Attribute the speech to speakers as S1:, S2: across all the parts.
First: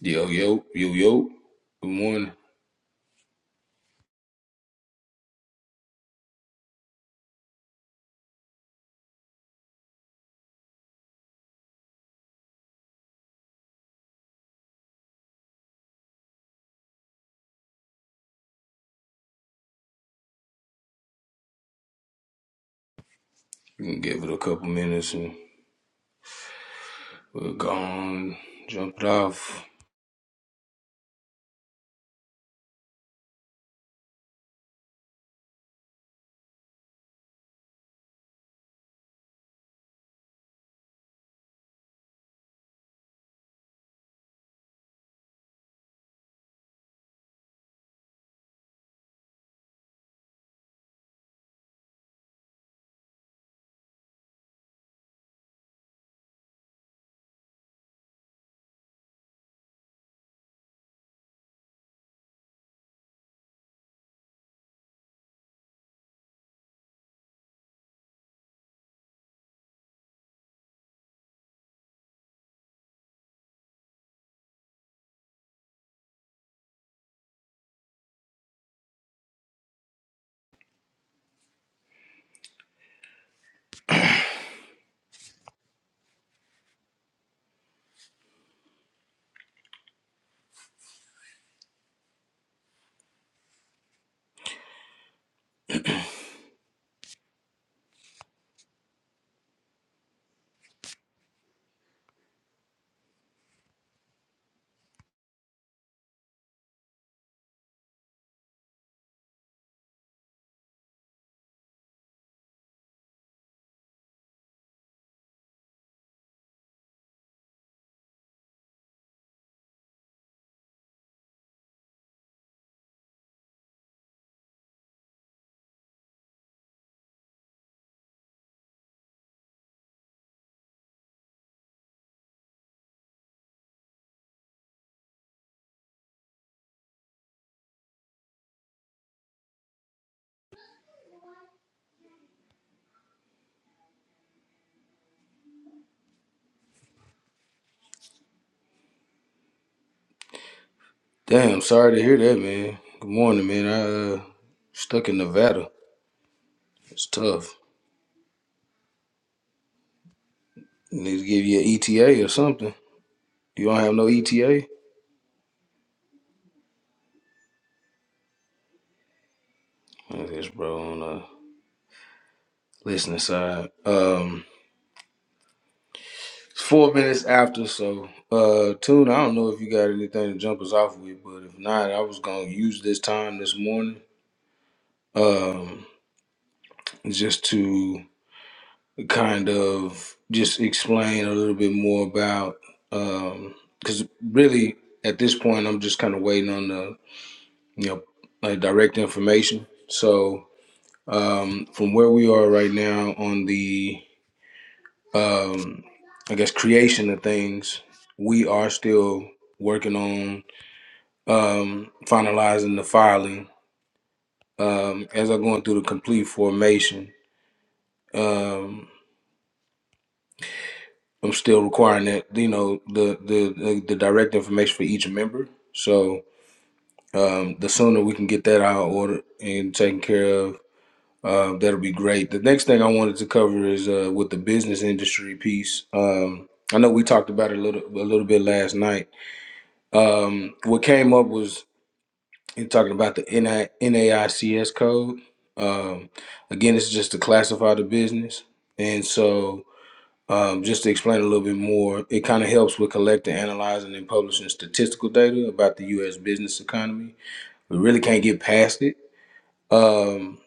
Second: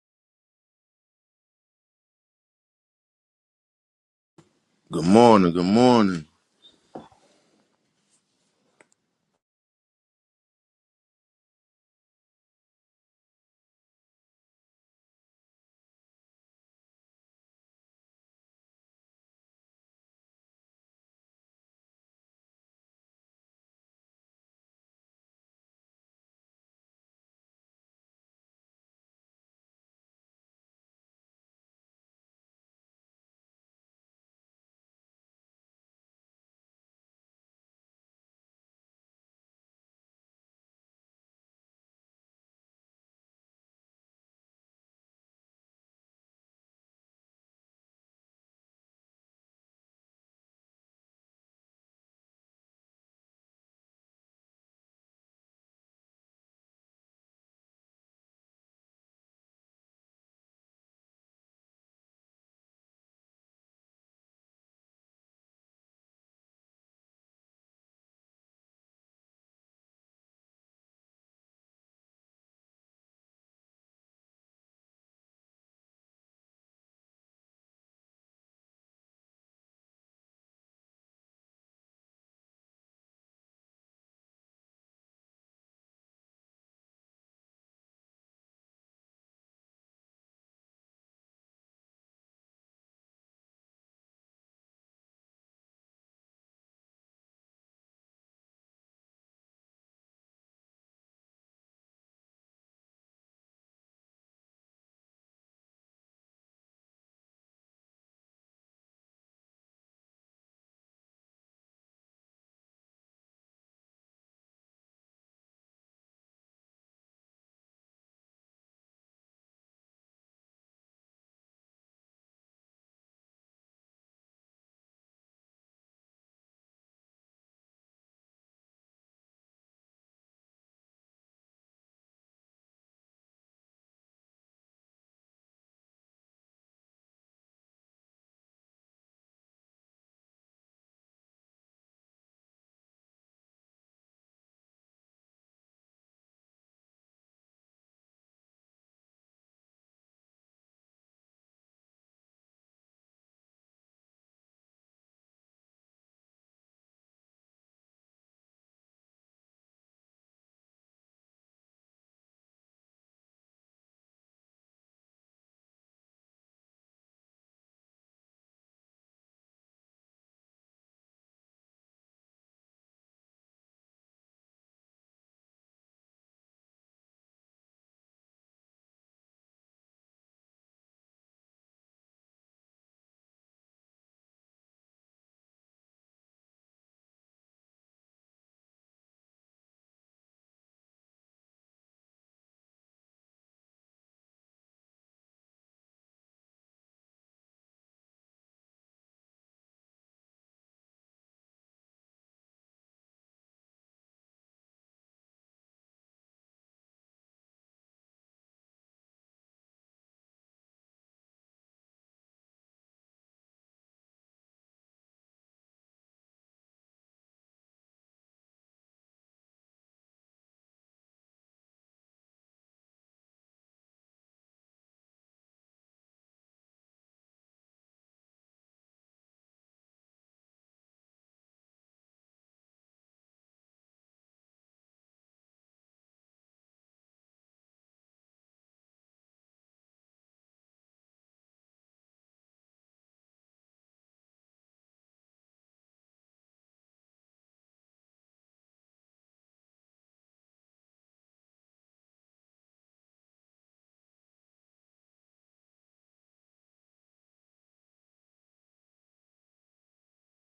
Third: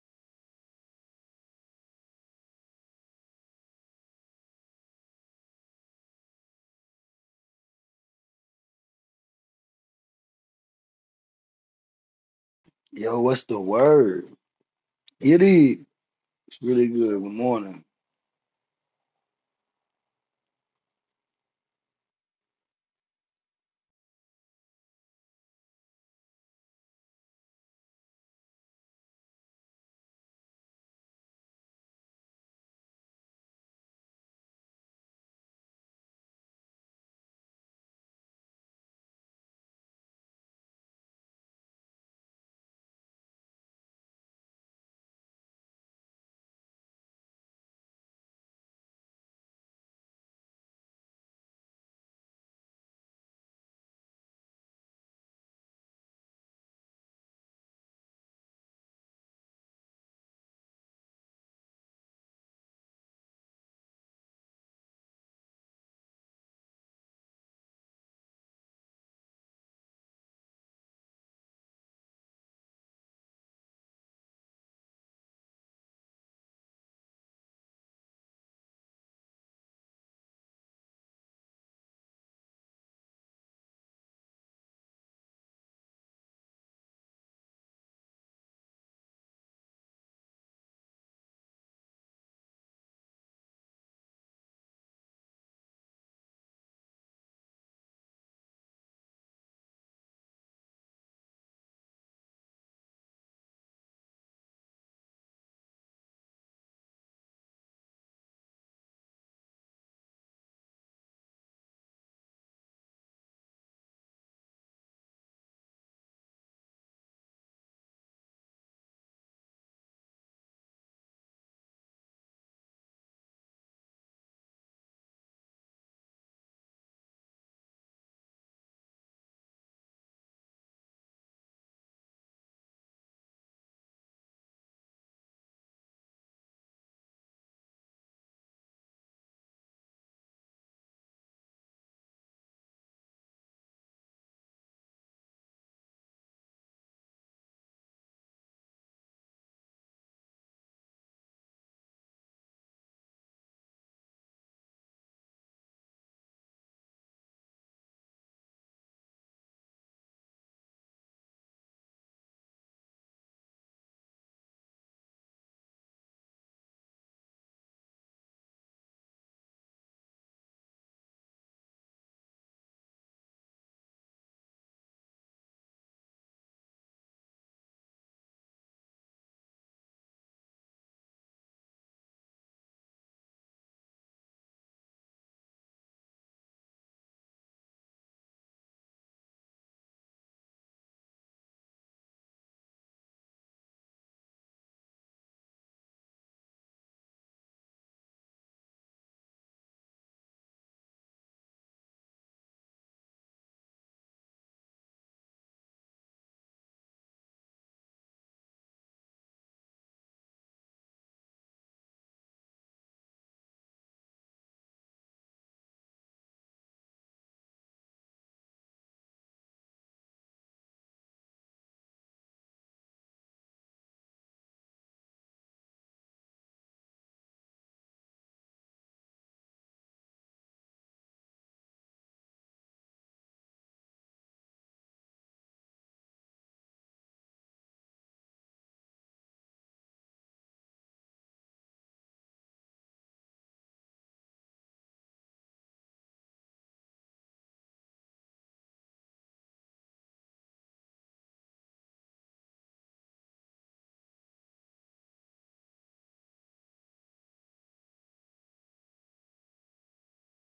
S1: Yo, yo, yo, yo. Good morning.
S2: Good morning, good morning.
S3: Yo, what's the word? It is It's really good. Good morning.
S1: You can give it a couple minutes and we're gone. Jump it off. Damn, sorry to hear that, man. Good morning, man. I uh, stuck in Nevada. It's tough. Need to give you an ETA or something. You don't have no ETA? Look at this bro on the listening side. Um, it's four minutes after, so uh, Tune, I don't know if you got anything to jump us off with, but if not, I was gonna use this time this morning um, just to kind of just explain a little bit more about because really at this point I'm just kind of waiting on the you know like direct information. So um, from where we are right now on the um, I guess creation of things, we are still working on um, finalizing the filing um, as I'm going through the complete formation. Um, I'm still requiring that you know the the the, the direct information for each member. So um, the sooner we can get that out ordered and taken care of, uh, that'll be great. The next thing I wanted to cover is uh, with the business industry piece. Um, I know we talked about it a little a little bit last night. Um, what came up was in talking about the NI, NAICS code. Um, again, it's just to classify the business, and so. Um, just to explain a little bit more, it kind of helps with collecting, analyzing, and publishing statistical data about the U.S. business economy. We really can't get past it. Um,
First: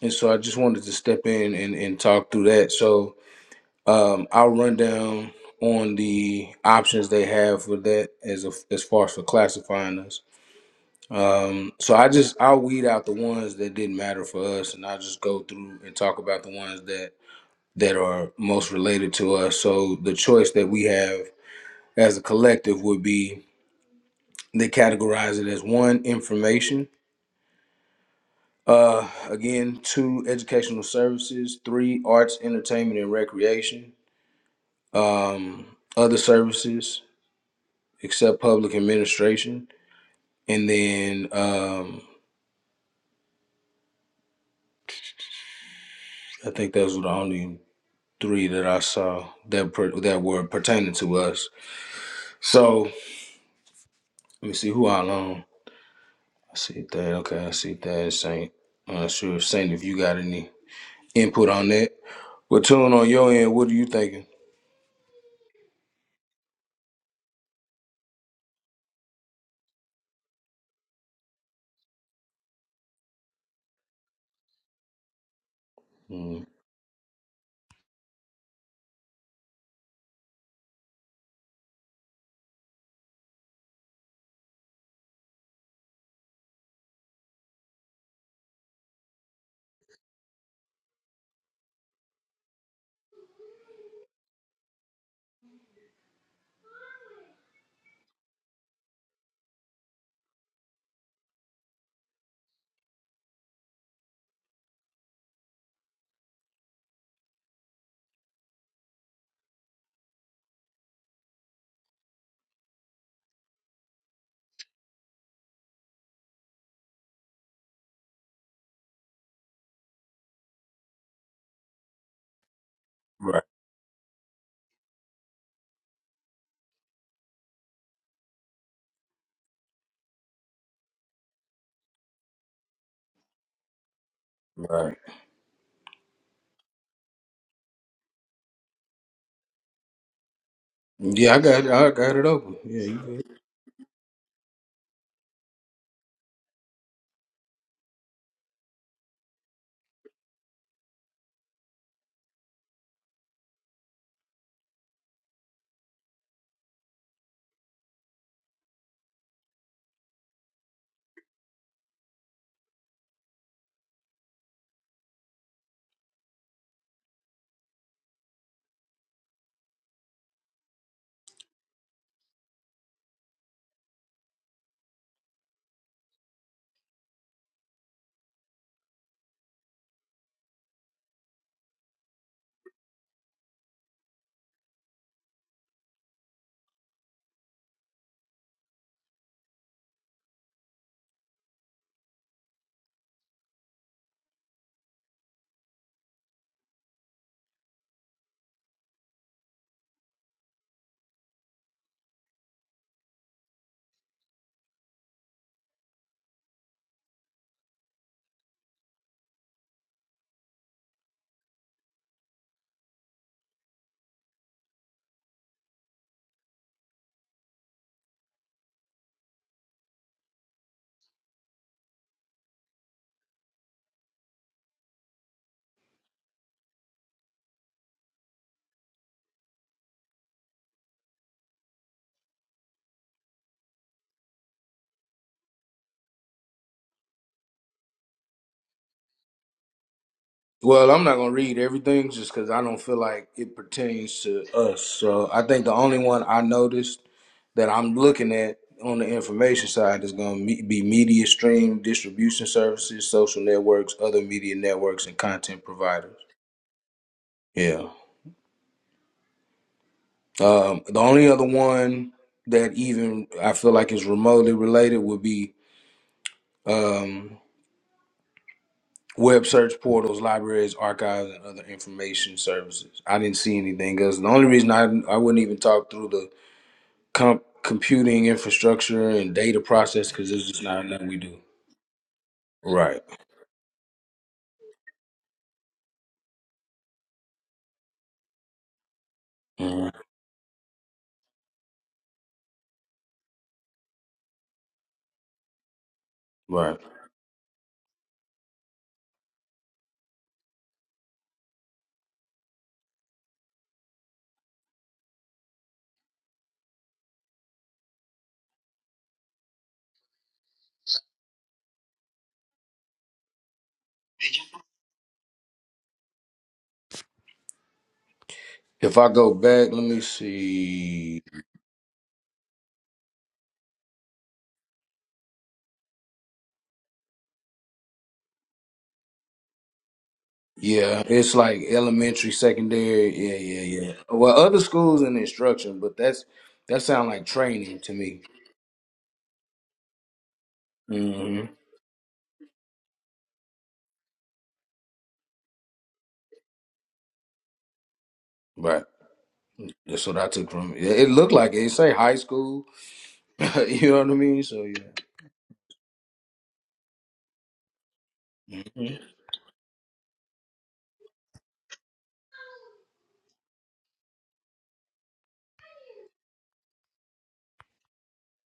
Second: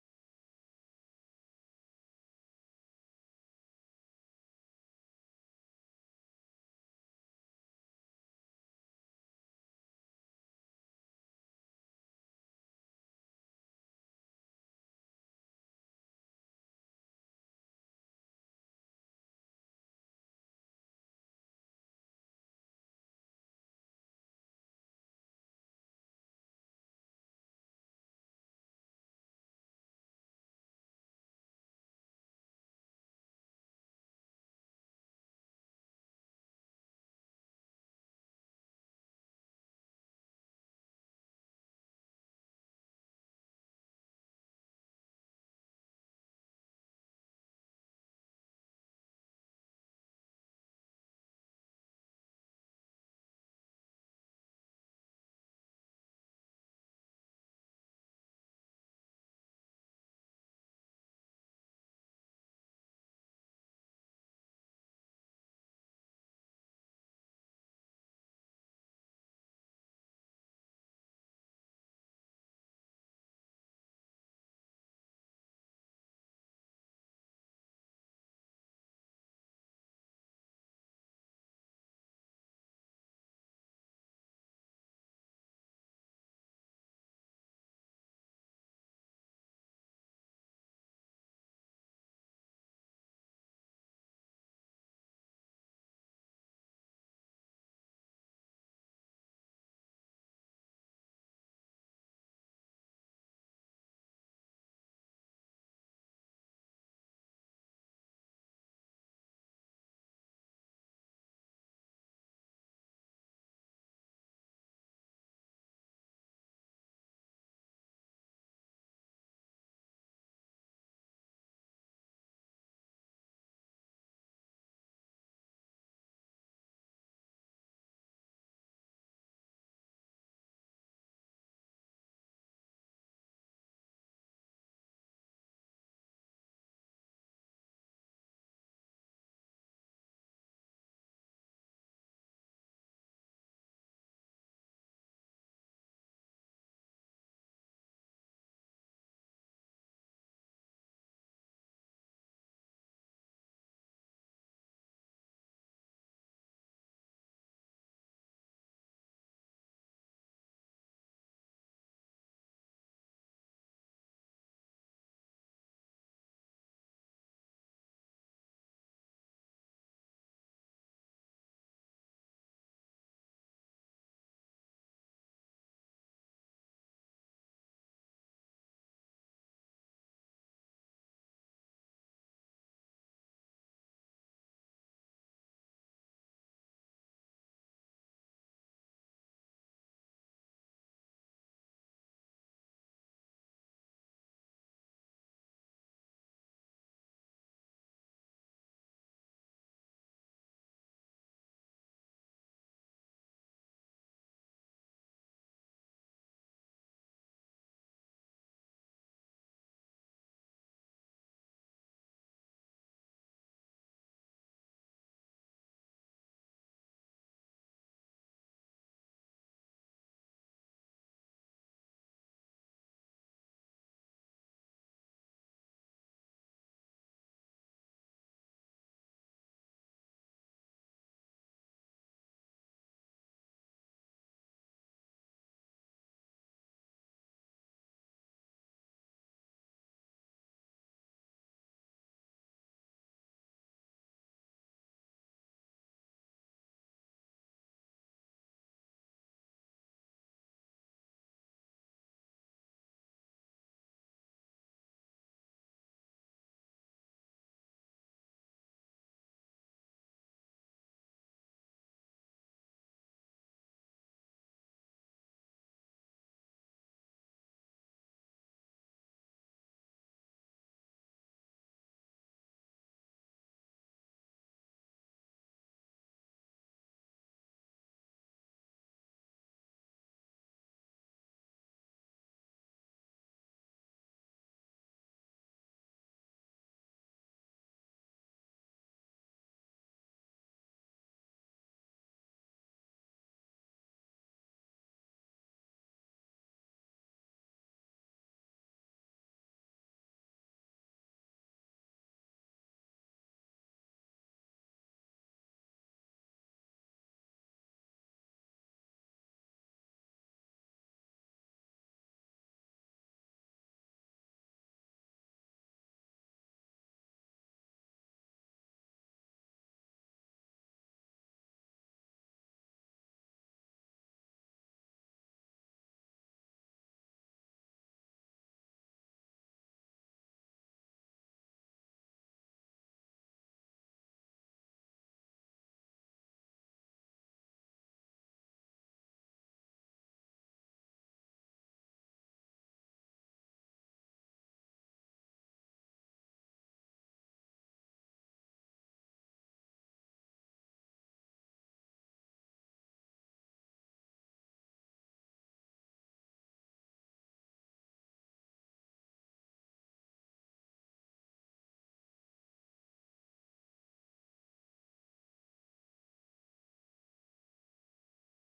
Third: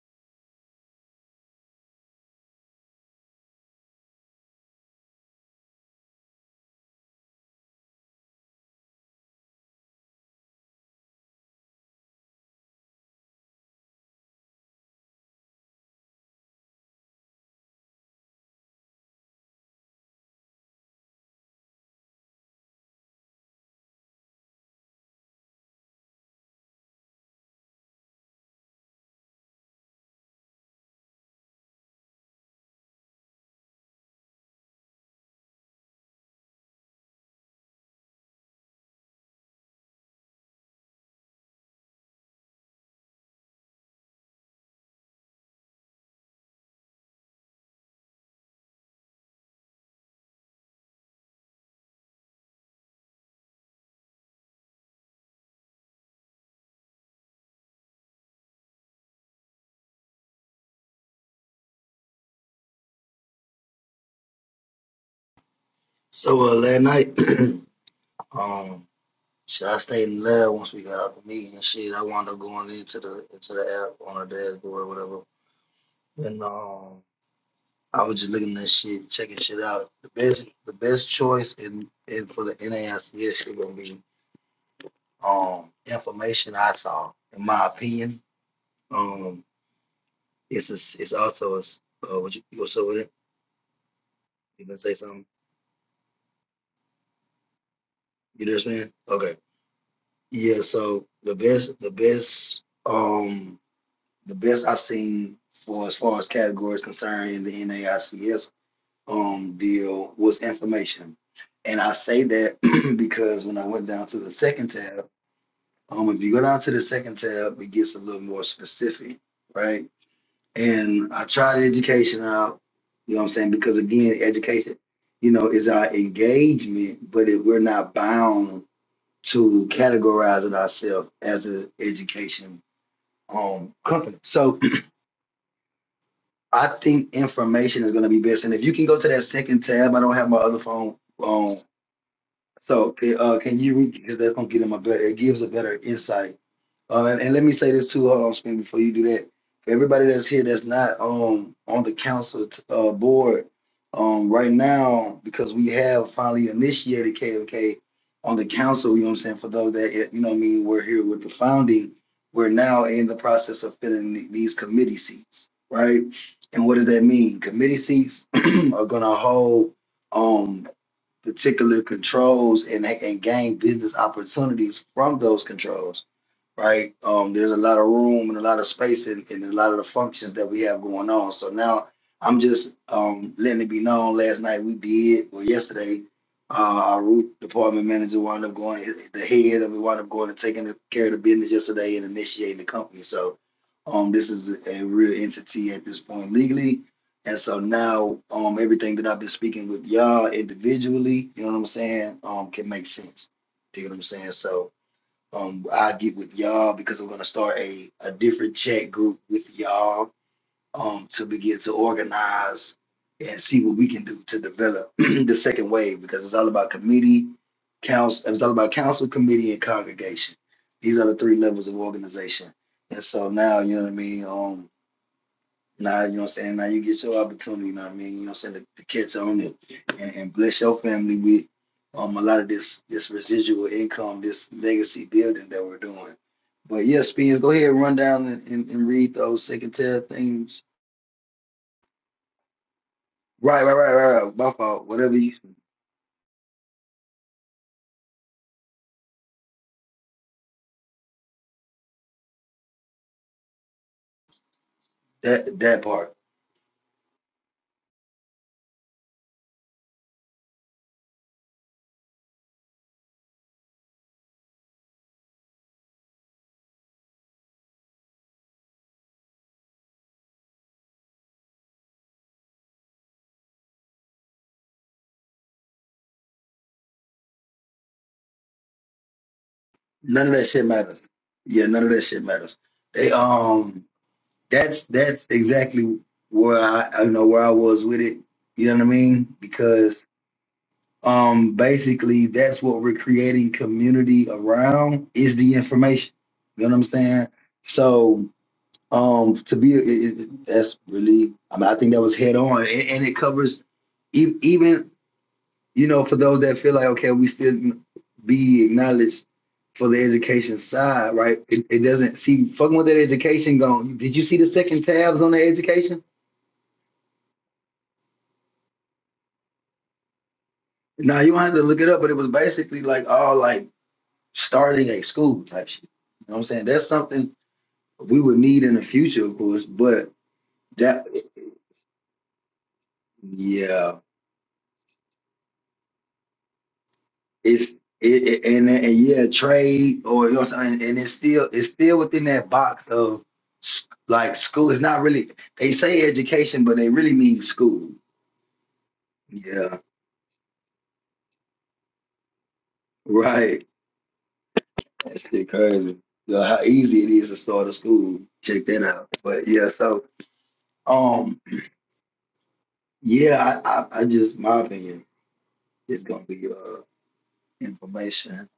S1: and so I just wanted to step in and, and talk through that. So um, I'll run down on the options they have for that as a, as far as for classifying us. Um, so I just I'll weed out the ones that didn't matter for us, and I'll just go through and talk about the ones that that are most related to us. So the choice that we have as a collective would be they categorize it as one information uh again two educational services three arts entertainment and recreation um other services except public administration and then um i think those were the only three that i saw that per, that were pertaining to us so let me see who i own i see that okay i see that saint i'm not sure if saint if you got any input on that What tune on your end? What are you thinking?
S3: So uh, last night, um, shit, I stayed in the lab once we got out the meeting and shit. I wound up going into the into the app on our dashboard or whatever, and
S1: Mm,
S3: um, I was just looking at shit, checking shit out. The best the best choice in, in for the NAICS shit gonna be um information I saw, in my opinion. Um, it's a, it's also a s- uh, what you you gonna say with it? You gonna say something? You just man? Okay Yeah, so the best, the best, um, the best I've seen for as far as categories concerned in the NAICS um deal was information, and I say that because when I went down to the second tab, um, if you go down to the second tab, it gets a little more specific, right? And I tried education out, you know what I'm
S1: right,
S3: saying? Because again, education, you know, is our engagement, but if we're not bound to categorizing ourselves as an education um, company. So
S1: right.
S3: I think information is going to be best. And if you can go to that second tab, I don't have my other phone.
S1: Yeah, I
S3: um,
S1: got it. I got it open. Yeah,
S3: so,
S1: you
S3: it,
S1: good.
S3: uh, can you read because that's gonna get him a better. It gives a better insight. Um, and, and let me say this too. Hold on, Spin, before you do that. For everybody that's here that's not um on the council t- uh, board, um, right now because we have finally initiated KFK on the council. You know what I'm saying? For those that eh, you know, what I mean, we're here with the founding. We're now in the process of filling the- these committee seats, right? And what does that mean? Committee seats are gonna hold. Um, particular controls and, and gain business opportunities from those controls right? Um, there's a lot of room and a lot of space in, in a lot of the functions that we have going on. So now I'm just um, letting it be known. Last night we did, or yesterday, uh, our root department manager wound up going, the head of it wound up going and taking care of the business yesterday and initiating the company. So um, this is a real entity at this point legally. And so now um, everything that I've been speaking with y'all individually, you know what I'm saying, um, can make sense. You know what I'm saying? So um, I get with y'all because I'm gonna start a a different chat group with y'all um to begin to organize and see what we can do to develop the second wave because it's all about committee, council. It's all about council, committee, and congregation. These are the three levels of organization. And so now, you know what I mean. Um, now, you know what I'm saying? Now you get your opportunity, you know what I mean? You know what I'm saying? To, to catch on it and, and bless your family with um a lot of this this residual income, this legacy building that we're doing. But yeah, Spence, go ahead and run down and, and, and read those second tier things.
S1: Well, I'm not gonna read everything just because I don't feel like it
S3: Right, right, right,
S1: pertains
S3: right, right.
S1: to
S3: My
S1: us.
S3: fault. Whatever
S1: So
S3: you
S1: I think the only one I noticed that I'm looking at on the information side is gonna me- be media stream, distribution services, social networks, other media networks, and
S3: that
S1: content
S3: that part.
S1: providers. Yeah. Um, the only other one that even I feel like is remotely related would be. um, Web search portals, libraries, archives, and other information services. I didn't see anything else. The only reason I I wouldn't even talk through the comp- computing infrastructure and data process
S3: None
S1: because
S3: of that
S1: it's just
S3: shit
S1: not nothing
S3: matters.
S1: we do.
S3: Yeah, none of that shit matters.
S1: Right.
S3: They um that's that's exactly where I I you know where I was with it. You know what I mean?
S1: Mhm.
S3: because. um basically that's what we're creating community around is the information you know what
S1: Right.
S3: i'm saying so um to be it, it, that's really i mean i think that was head on and, and it covers e- even you know for those that feel like okay we still be acknowledged for the education side right it, it doesn't see fucking with that education gone did you see the second tabs on the education
S1: If I go back, let me
S3: no
S1: see.
S3: you don't have to look it up but it was basically like all like starting a school type shit. You know what I'm saying? That's something we would need in the future, of course, but
S1: Yeah,
S3: that
S1: it's like elementary, secondary. Yeah, yeah,
S3: yeah,
S1: yeah. Well, other schools and instruction, but that's that sound like
S3: it's
S1: training to me.
S3: it, it and and yeah, trade or you know what I'm saying, and it's
S1: hmm
S3: still it's still within that box of s- like school. It's not really they say education, but they really mean school.
S1: Right.
S3: Yeah,
S1: That's what I took from it. It looked like it. It say high school.
S3: right.
S1: you know what I mean? So yeah.
S3: That shit crazy. Yeah, how easy it is to start a school. Check that
S1: Mhm.
S3: out. But yeah, so um yeah, I I, I just my opinion is gonna be uh information.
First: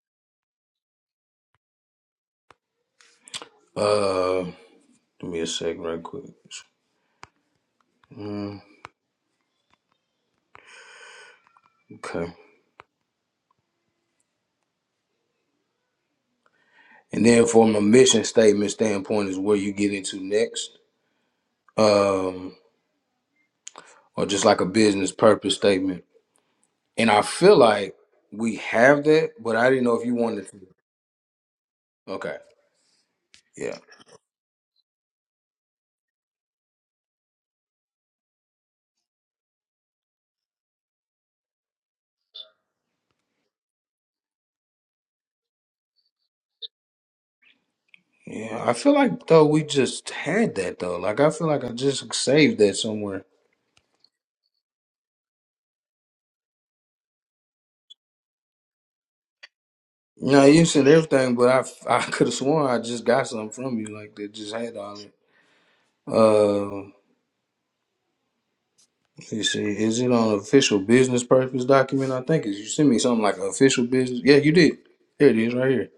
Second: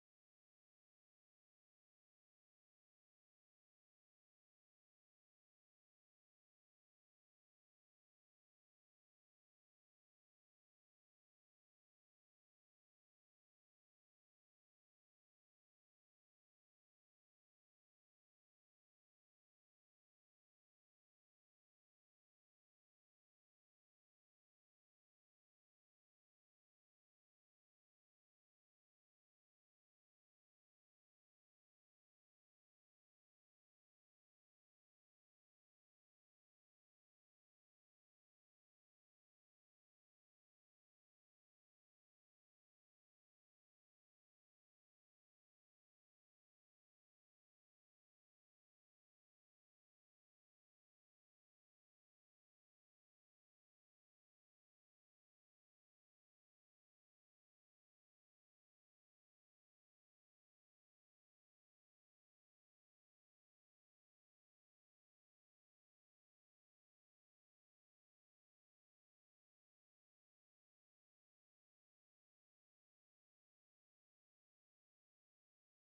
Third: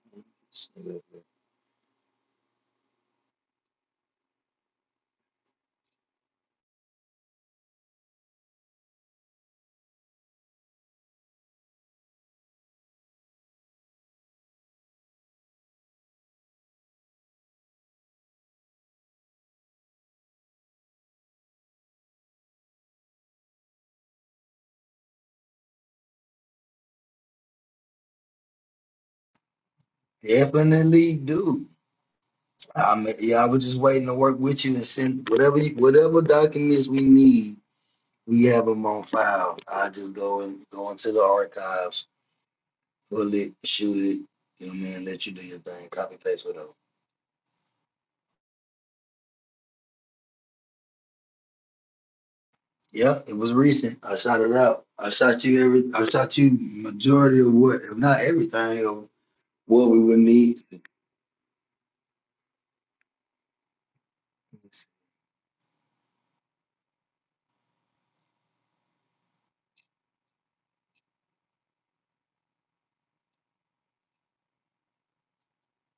S1: Uh, give me a second, right quick. Okay. And then from a mission statement standpoint is where you get into next, um, or just like a business purpose statement. And I feel like we have that, but I didn't know if you wanted to.
S3: Definitely do.
S1: Okay.
S3: I mean, yeah, I was just
S1: Yeah.
S3: waiting to work with you and send whatever you, whatever documents we need. We have them on file. I just go and go into the archives, pull it, shoot it. You know what I mean? Let you do your thing. Copy paste whatever.
S1: Yeah. I feel like though we just had that though. Like I feel like I just saved that
S3: Yeah,
S1: somewhere.
S3: it was recent. I shot it out. I shot you every. I shot you majority of what, if not everything, of what we would
S1: You know,
S3: need.
S1: you said everything, but I I could have sworn I just got something from you like that. Just had all it. You see, is it on official business purpose document? I think is you sent me something like official business. Yeah, you did. Here it is, right here.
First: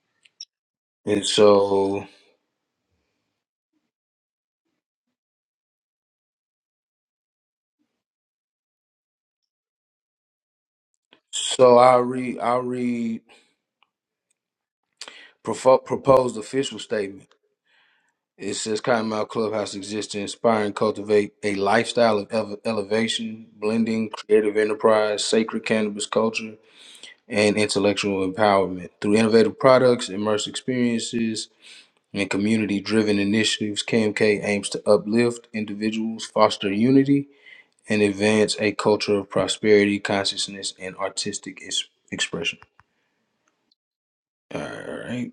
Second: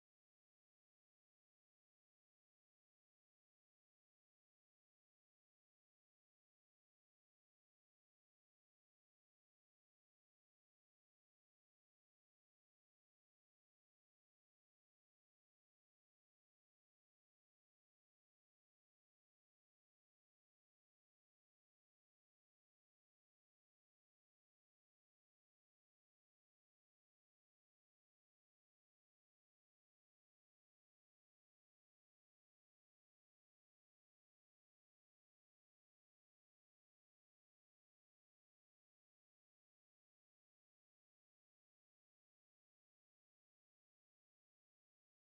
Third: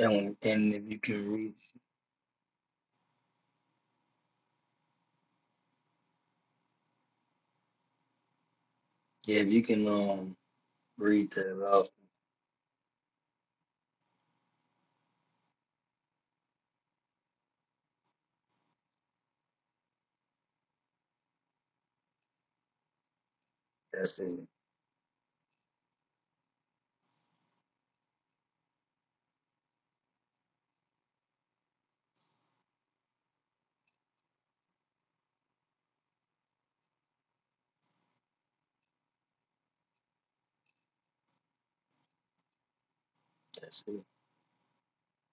S3: And and if you
S1: And
S3: can read,
S1: so,
S3: yeah, if you can um read that
S1: so
S3: off.
S1: I'll read. I'll read propo- proposed official statement. It says Cottonmouth Clubhouse exists to inspire and cultivate a lifestyle of ele- elevation, blending
S3: That's it.
S1: creative enterprise, sacred cannabis culture, and intellectual empowerment through innovative products, immersive experiences, and community driven initiatives, KMK aims to uplift individuals, foster unity, and advance a culture of prosperity, consciousness, and artistic ex- expression.
S3: That's it.
S1: All right,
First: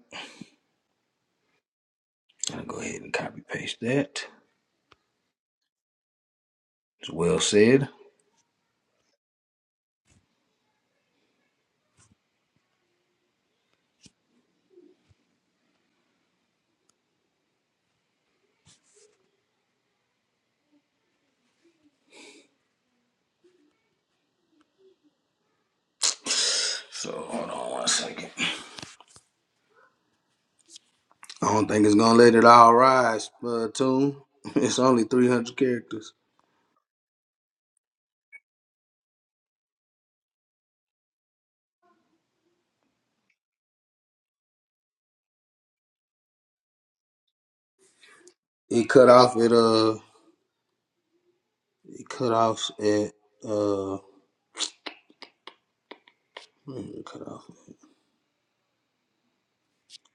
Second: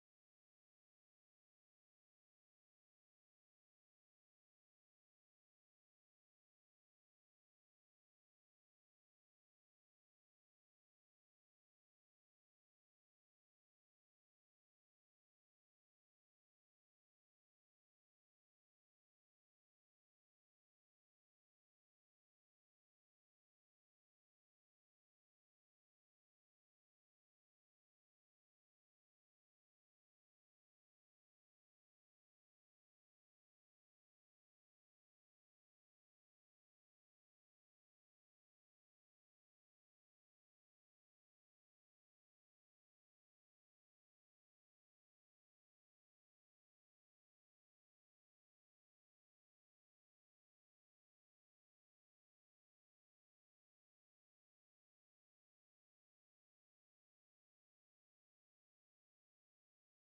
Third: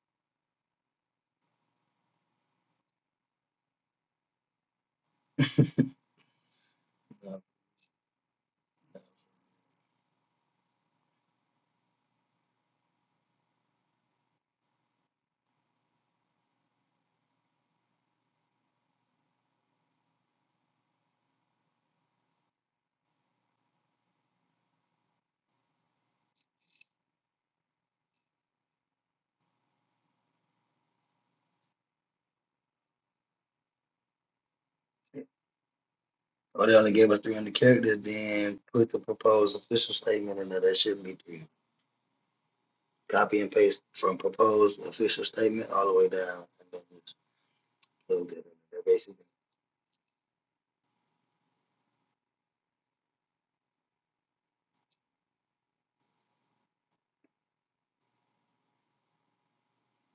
S1: I'll go ahead and copy paste that. It's well said. So hold on one second. I don't think it's gonna let it all rise, uh, tune. It's only
S3: Okay.
S1: 300 characters.
S3: Or they only gave us three hundred characters, then put the proposed official statement in there. That shouldn't be three. Copy and paste from proposed official statement all the way down. And then just plug that in there,
S1: It cut
S3: basically.
S1: off at uh, it cut off at uh, it cut off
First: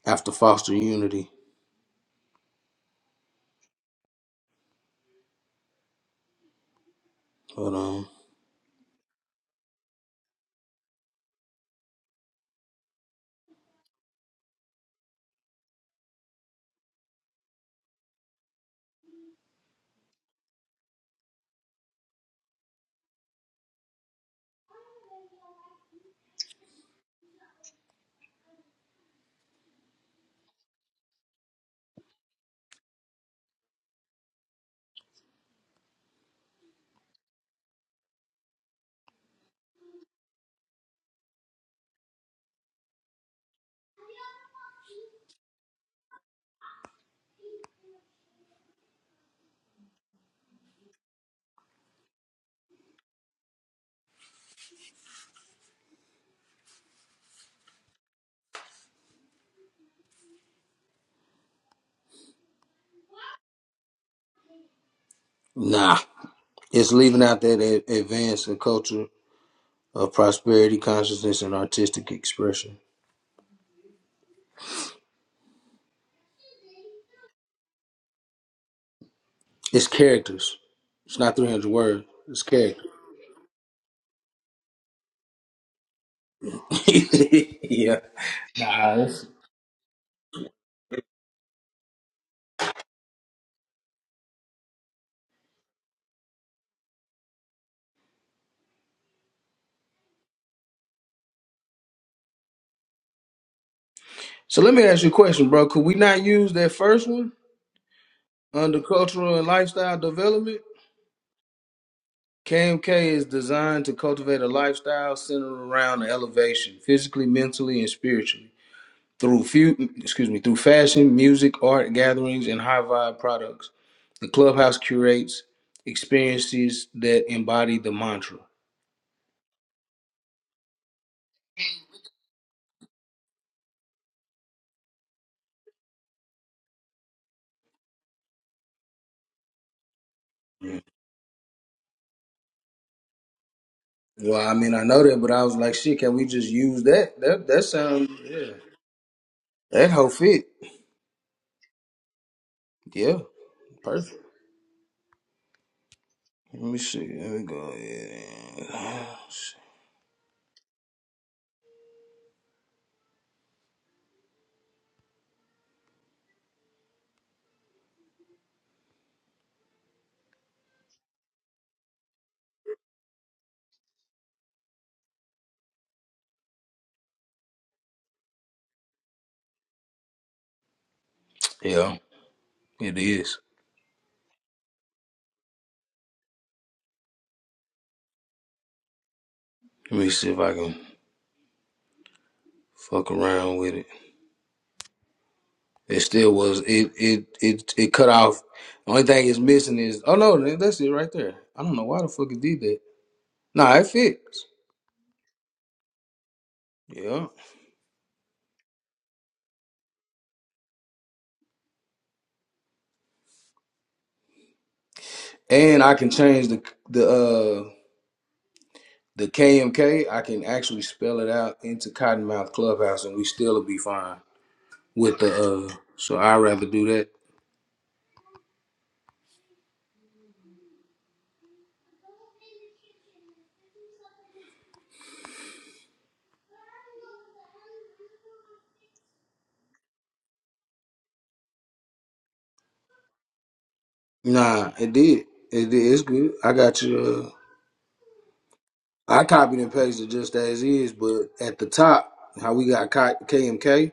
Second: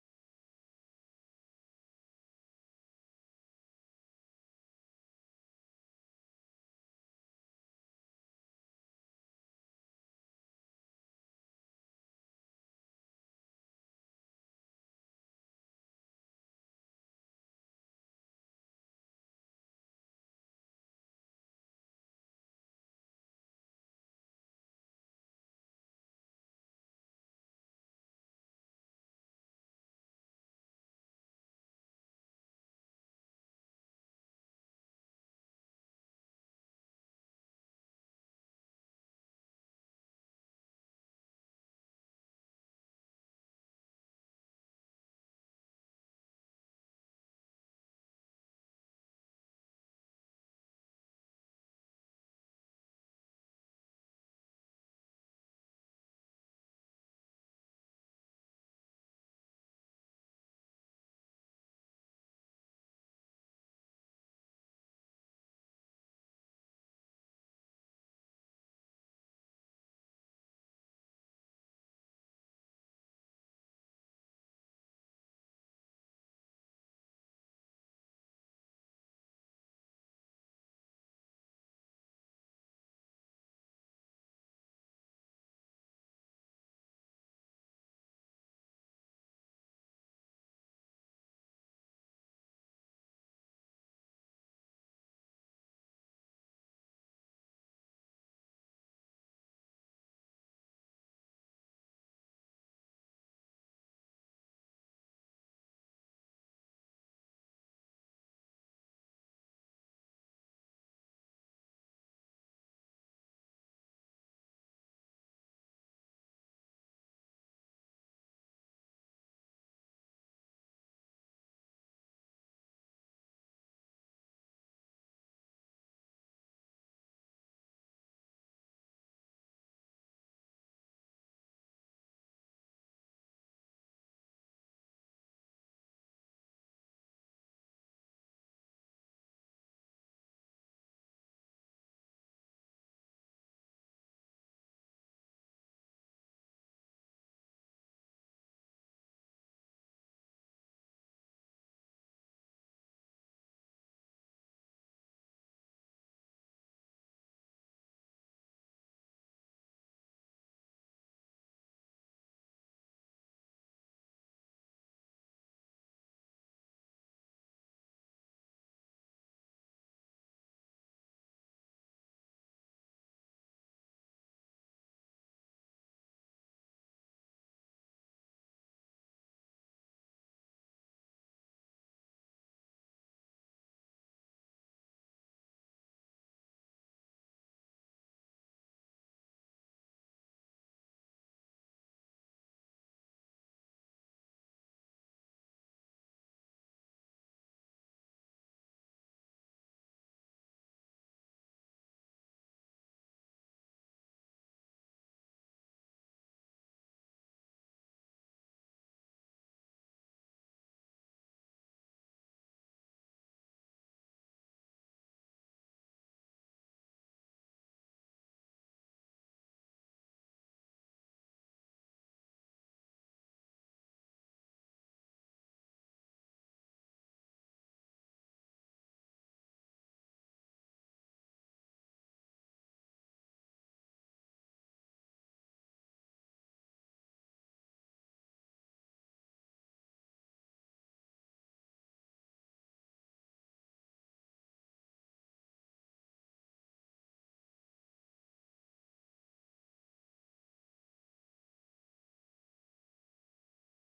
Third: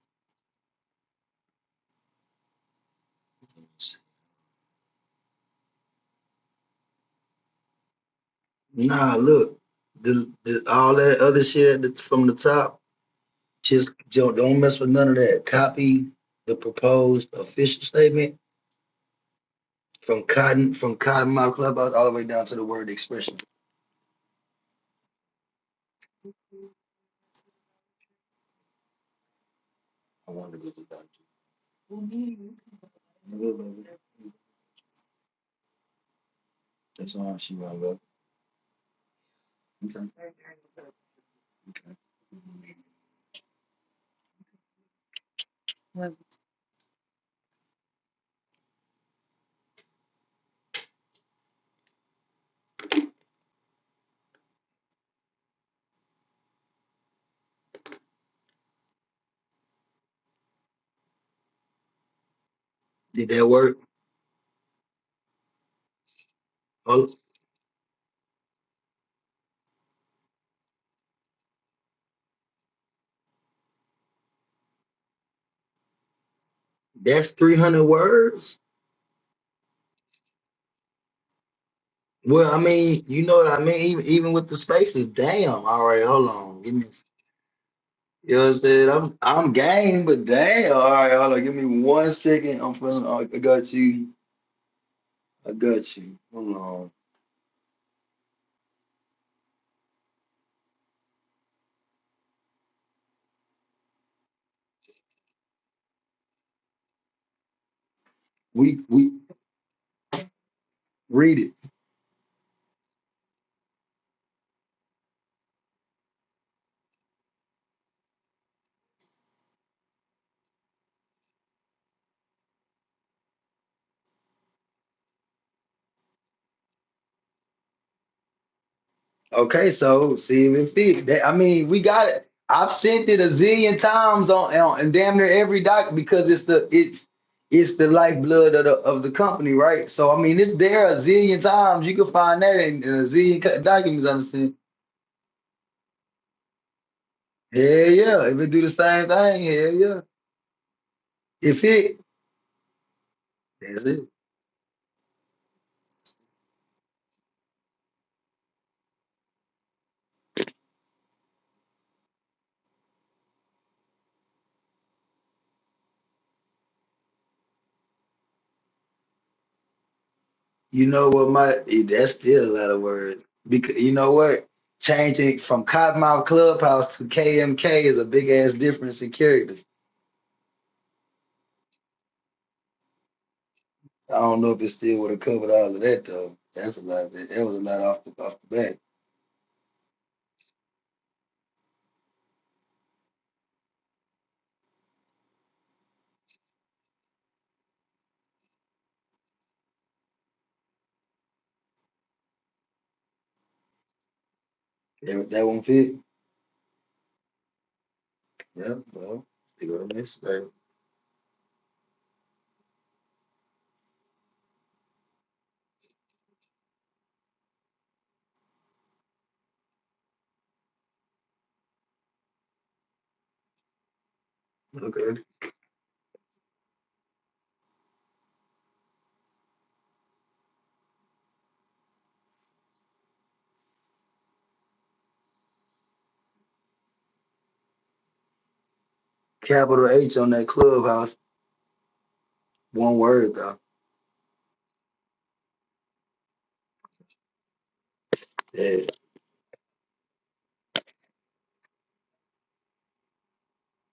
S1: after Foster Unity. Hold on.
S3: Nah, look, the, the all that other shit that- from the top, just don't, don't mess with none of that. Copy the proposed official statement from Cotton from cottonmouth Clubhouse all the way down to the word expression. I wanted to go to that. That's all she wound go. Okay, okay. Did that work?
S1: Nah, It's
S3: Oh,
S1: leaving out that a- advance a culture of prosperity, consciousness, and artistic expression.
S3: that's three hundred words.
S1: It's characters. It's not 300 words. It's
S3: Well, I
S1: characters.
S3: mean, you know what I mean. Even even with the spaces, damn. All right, hold on. Give me.
S1: yeah.
S3: You know what I'm saying?
S1: Nah,
S3: I'm
S1: it's,
S3: I'm game, but damn. All right, hold on. Give me one second. I'm feeling. I got you. I got you. Hold on.
S1: So let me ask you a question, bro. Could we not use that first one under
S3: We we
S1: cultural and lifestyle development?
S3: read it.
S1: KMK is designed to cultivate a lifestyle centered around elevation, physically, mentally, and spiritually. through few, excuse me, through fashion, music, art gatherings, and high vibe products. The clubhouse curates experiences that embody the mantra.
S3: Okay, so see if it fit. That- I mean, we got it. I've sent it a zillion times on, on and damn near every doc because it's the it's it's the lifeblood of the of the company, right? So I mean, it's there a zillion times. You can find that in, in a zillion co- documents. I'm
S1: Well, I
S3: saying,
S1: mean, I know that, but I was like, shit, can we just use that? That
S3: hell
S1: that sounds,
S3: yeah, if it
S1: yeah,
S3: do the same thing, hell
S1: that
S3: yeah.
S1: whole fit,
S3: If it,
S1: yeah,
S3: that's it.
S1: perfect. Let me see. Let me go. Yeah,
S3: You know what, my eh, that's still a lot of words. Because you know what, changing from Cottonmouth Clubhouse to KMK is a big ass difference in character.
S1: yeah, it is.
S3: I don't know if it still would have covered all of that though. That's a lot. That, that was a lot off the off the bat.
S1: Let me see if I can fuck around with it. It still was. It it it it cut off. The only thing it's missing is oh no, that's it right there. I don't know why the fuck it did that. Nah, it fits.
S3: That, that won't fit.
S1: Yeah,
S3: Yeah, well, they go to next thing.
S1: and I can change the the uh the KMK. I can actually spell it out into Cottonmouth Clubhouse, and we still will be fine with
S3: Okay.
S1: the uh. So I would rather do that.
S3: Capital H on that clubhouse. One word though.
S1: Nah, it did. It did. It's good. I got you. Uh,
S3: Yeah.
S1: I copied and pasted just as is, but at the top, how we got co- KMK,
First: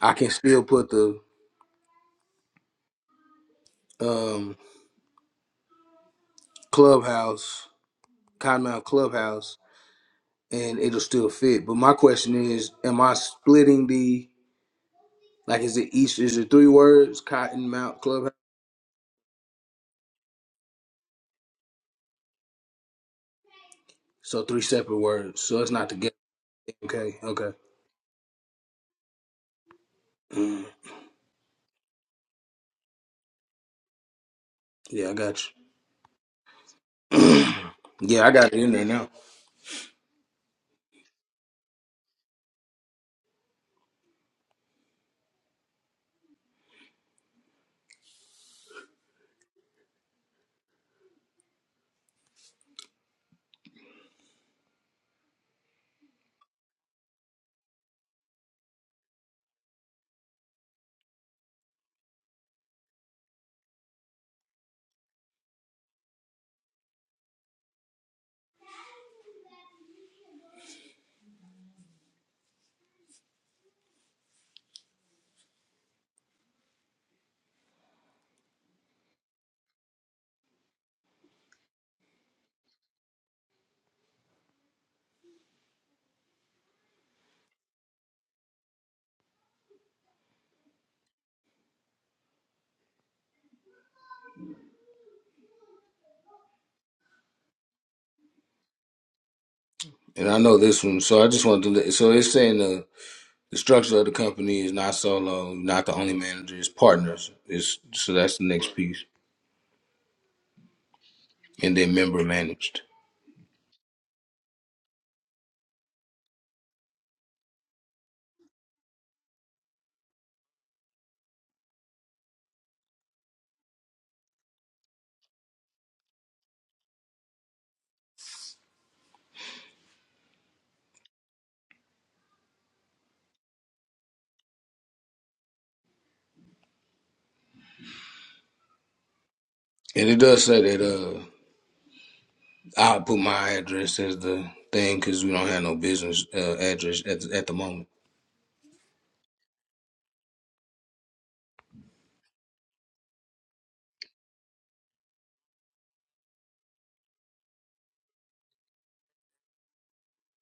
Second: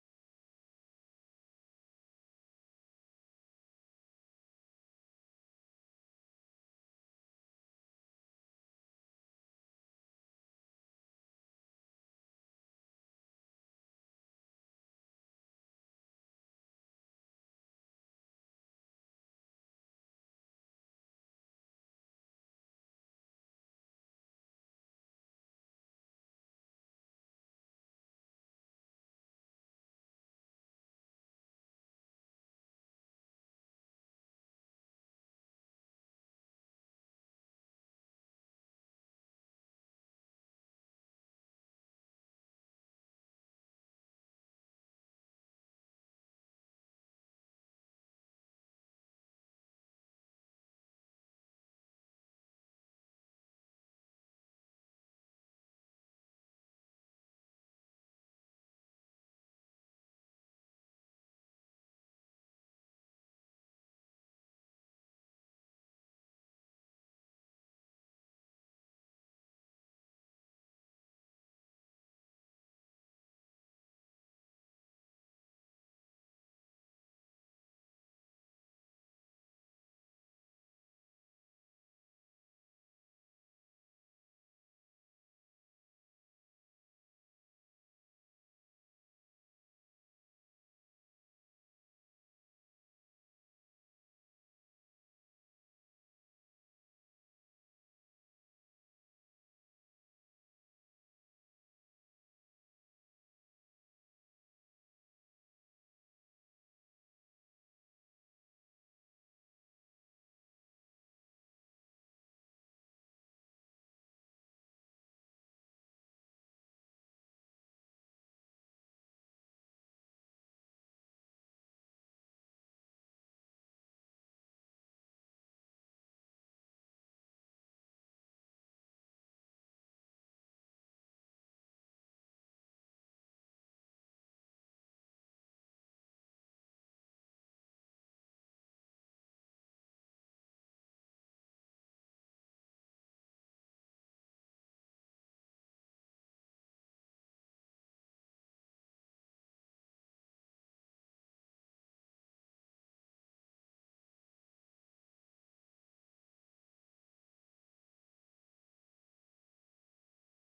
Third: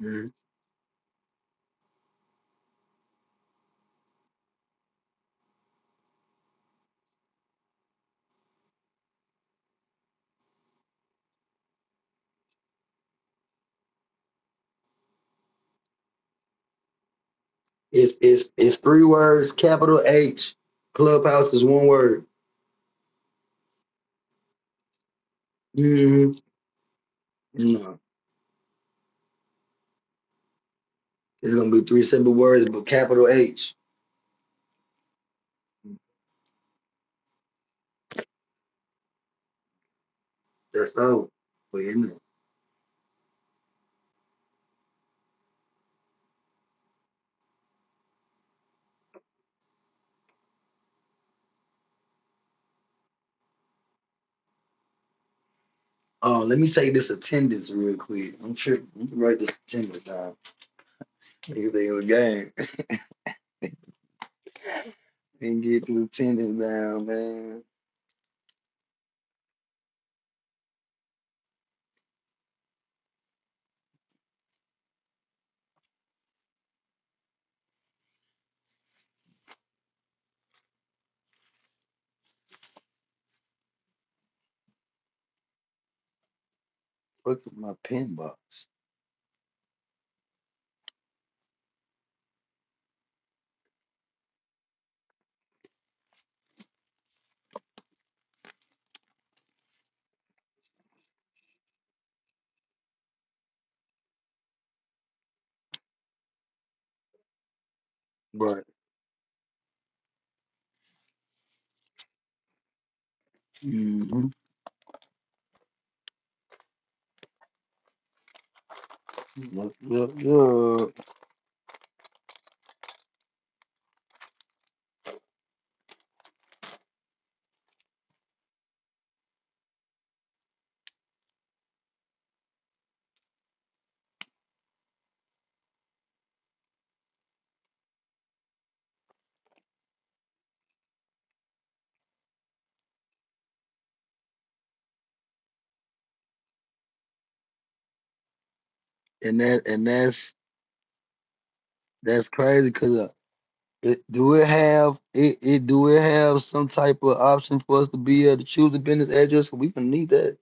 S1: I can
S3: Mhm.
S1: still put the um, Clubhouse, Cottonmouth Clubhouse, and it'll still fit. But my question is, am I splitting the like? Is it each? Is it three words? Cottonmouth
S3: It's
S1: Clubhouse.
S3: it's it's three words. Capital H. Clubhouse is one word.
S1: So three separate words. So it's not together.
S3: hmm
S1: Okay. Okay.
S3: No,
S1: Mm,
S3: it's gonna be three simple words, but capital H.
S1: yeah, I got you. yeah, I got it in there now,
S3: That's all. Wait a minute. Oh, let me take this attendance real quick. I'm tripping. Let me write this attendance down. Nigga, they a game. and get Lieutenant down, man. Look at my pin box.
S1: and I know this one. So I just wanted to. Let, so it's saying the. The structure of the company is not solo, not the only manager, it's partners. It's, so that's the
S3: But
S1: next piece. And then member managed.
S3: hmm look, look, look,
S1: And it does say that uh, I'll put my address as the thing because we don't have no business uh, address at the, at the moment.
S3: and that and that's that's crazy because uh, it do it have it, it do it have some type of option for us to be able to choose a business address? We can need that.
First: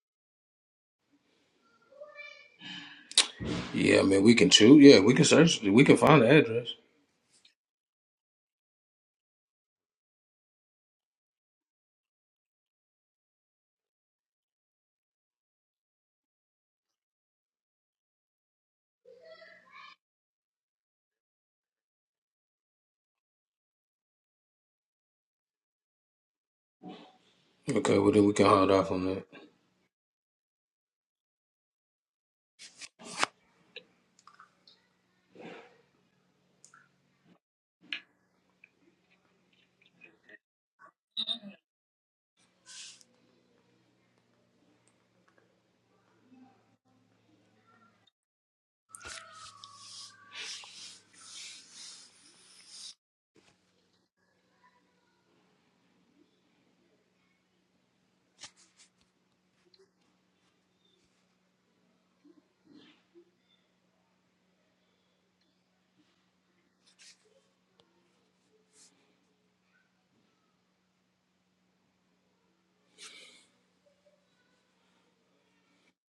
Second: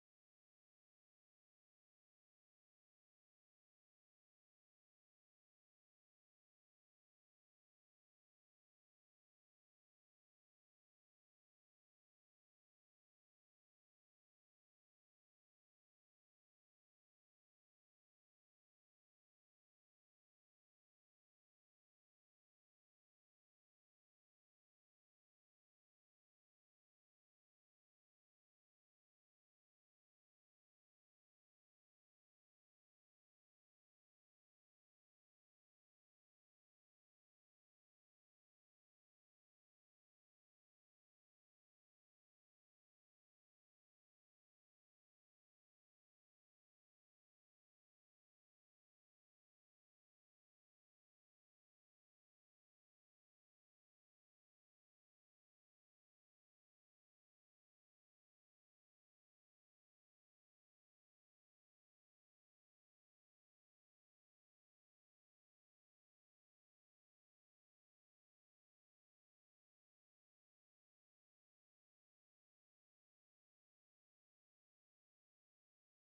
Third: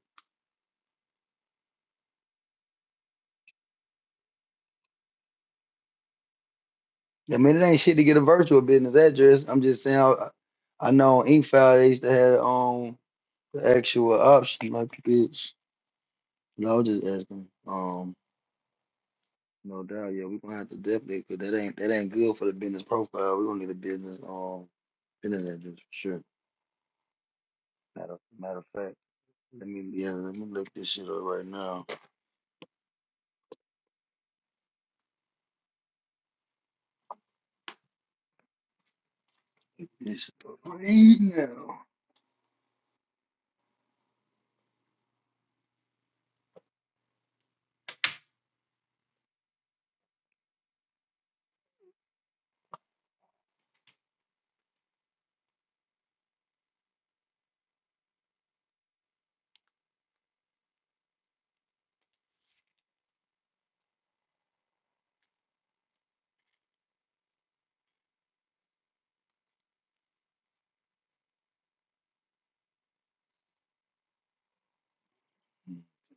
S1: Yeah, I mean we can choose. Yeah, we can search. We can find the address.
S3: I mean, it ain't shit to get a virtual business address. I'm just saying, I, I know on Inkfile they used to have on the actual option like it's. No, I was just asking. Um. No doubt, yeah, we're gonna have to definitely because that ain't that ain't good for the business profile. We're gonna need a business um business address for sure.
S1: Okay, well
S3: Matter
S1: then we can
S3: matter of
S1: hold off
S3: fact,
S1: on that.
S3: let me yeah, let me look this shit up right now. This right now.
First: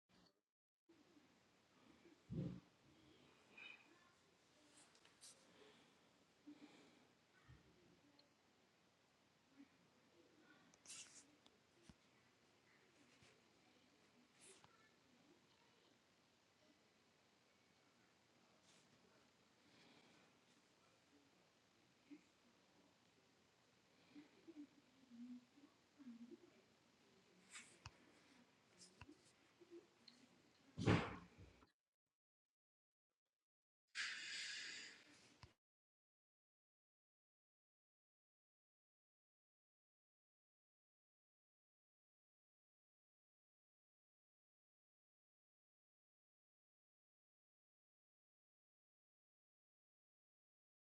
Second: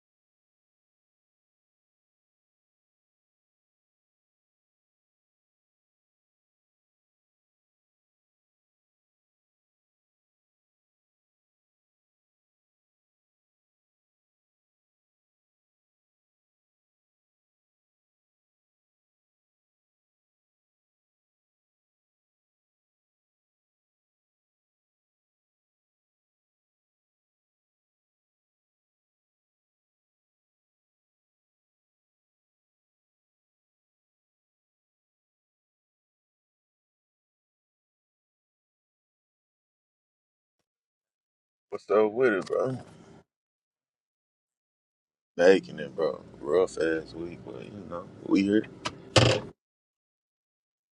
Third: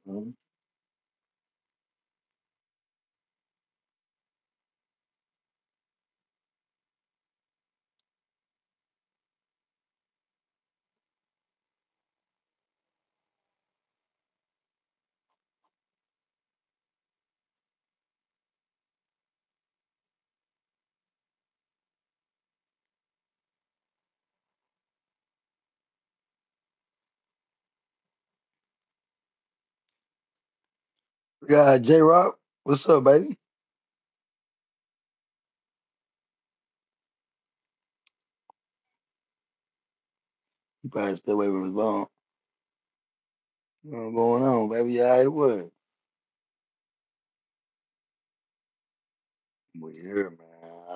S3: Mhm. Yeah, J Rock, what's up, baby? You probably stay away from his
S2: What's
S3: phone.
S2: up with it, bro?
S3: What's going on, baby? You all right, what?
S2: Making it, bro. Rough ass week, but you know, we here.
S3: We here, man.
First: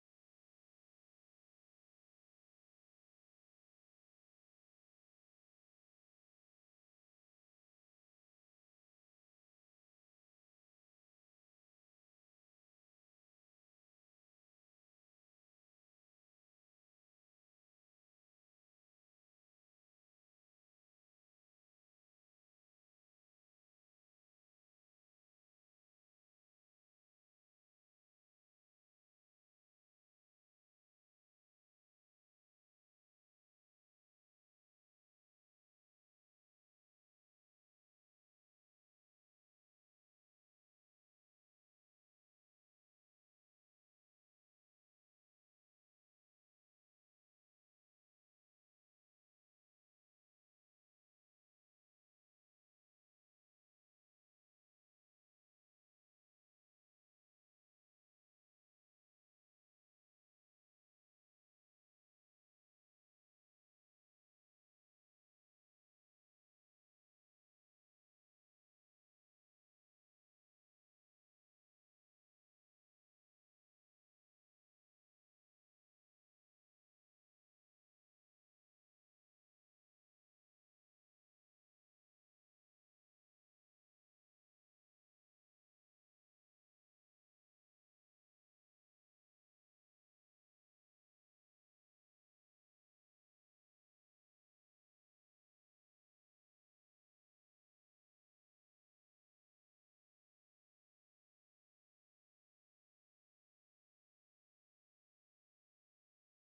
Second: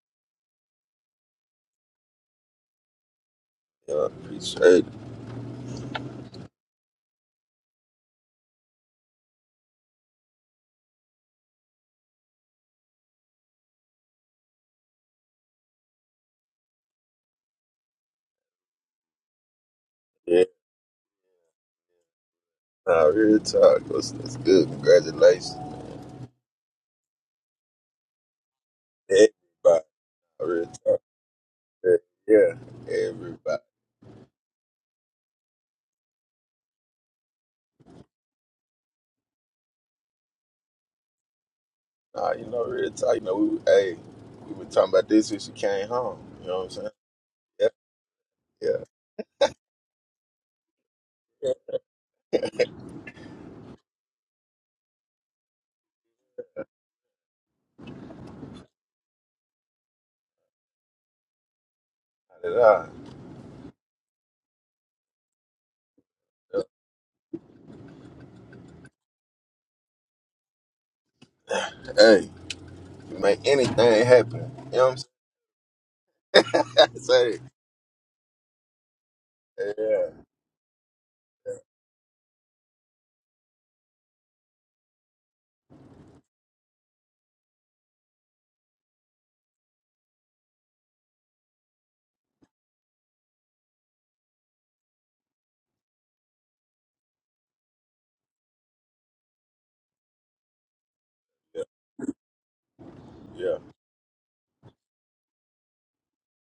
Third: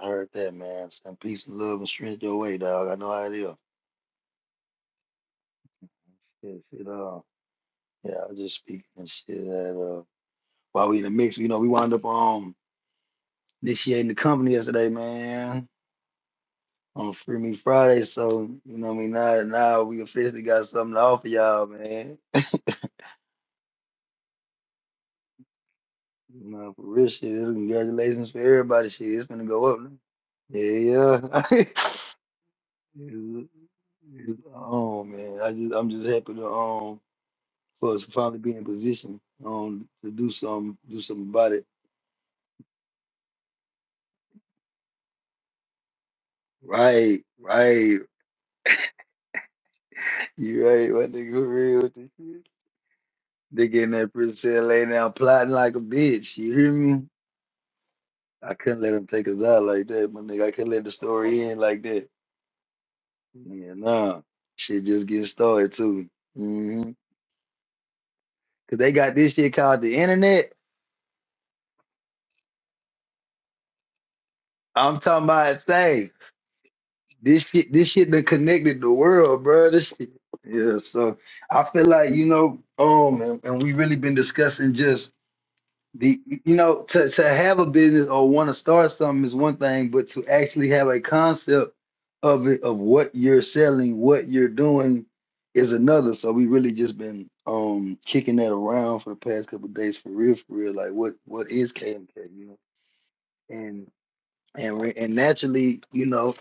S3: I heard that, man. Some peace and love and strength your way, dog. I know how it is.
S2: Yeah, I appreciate it.
S3: Shit, shit, uh, yeah, I was just speaking and shit that uh while we in the mix, you know, we wound up on. initiating the company yesterday, man, on Free Me Friday. So, you know what I mean? Now, now we officially
S2: Yeah,
S3: got something to offer y'all, man.
S2: nah, real talk. That's, that's good. Congratulations.
S3: You know, for real shit. Congratulations for everybody. Shit, it's gonna go up.
S2: Everybody. Real talk.
S3: Yeah, yeah.
S2: Yeah, yeah,
S3: It's-
S2: everybody.
S3: it's- oh man, I just I'm just happy to um for us to finally be in position um to do some do something about it.
S2: Nah, you know, real talk. You know, we, hey, we were talking about this when she came home. You know what I'm saying?
S3: Right,
S2: Yeah,
S3: right.
S2: yeah. yeah.
S3: You right, my nigga for real with this shit. They in that prison cell laying down plotting like a bitch. You hear me? I couldn't let him take us out like that, my nigga. I couldn't let the story end like that.
S2: Not at all.
S3: Yeah, nah. Shit just getting started too.
S2: Yep.
S3: Mm-hmm. Cause they got this shit called the internet.
S2: Hey, you make anything happen. You know what I'm
S3: I'm
S2: saying?
S3: talking about say
S2: I say,
S3: this shit. This shit that connected the world, bro. This
S2: yeah,
S3: shit. Yeah. So I feel like you know, um, and, and we really been discussing just. the you know to, to have a business or want to start something is one thing but to actually have a concept of it of what you're selling what you're doing is another so we really just been um kicking that around for the past couple of days for real for real like what what
S2: yeah,
S3: is KMK you know
S2: yeah,
S3: and and re- and naturally you know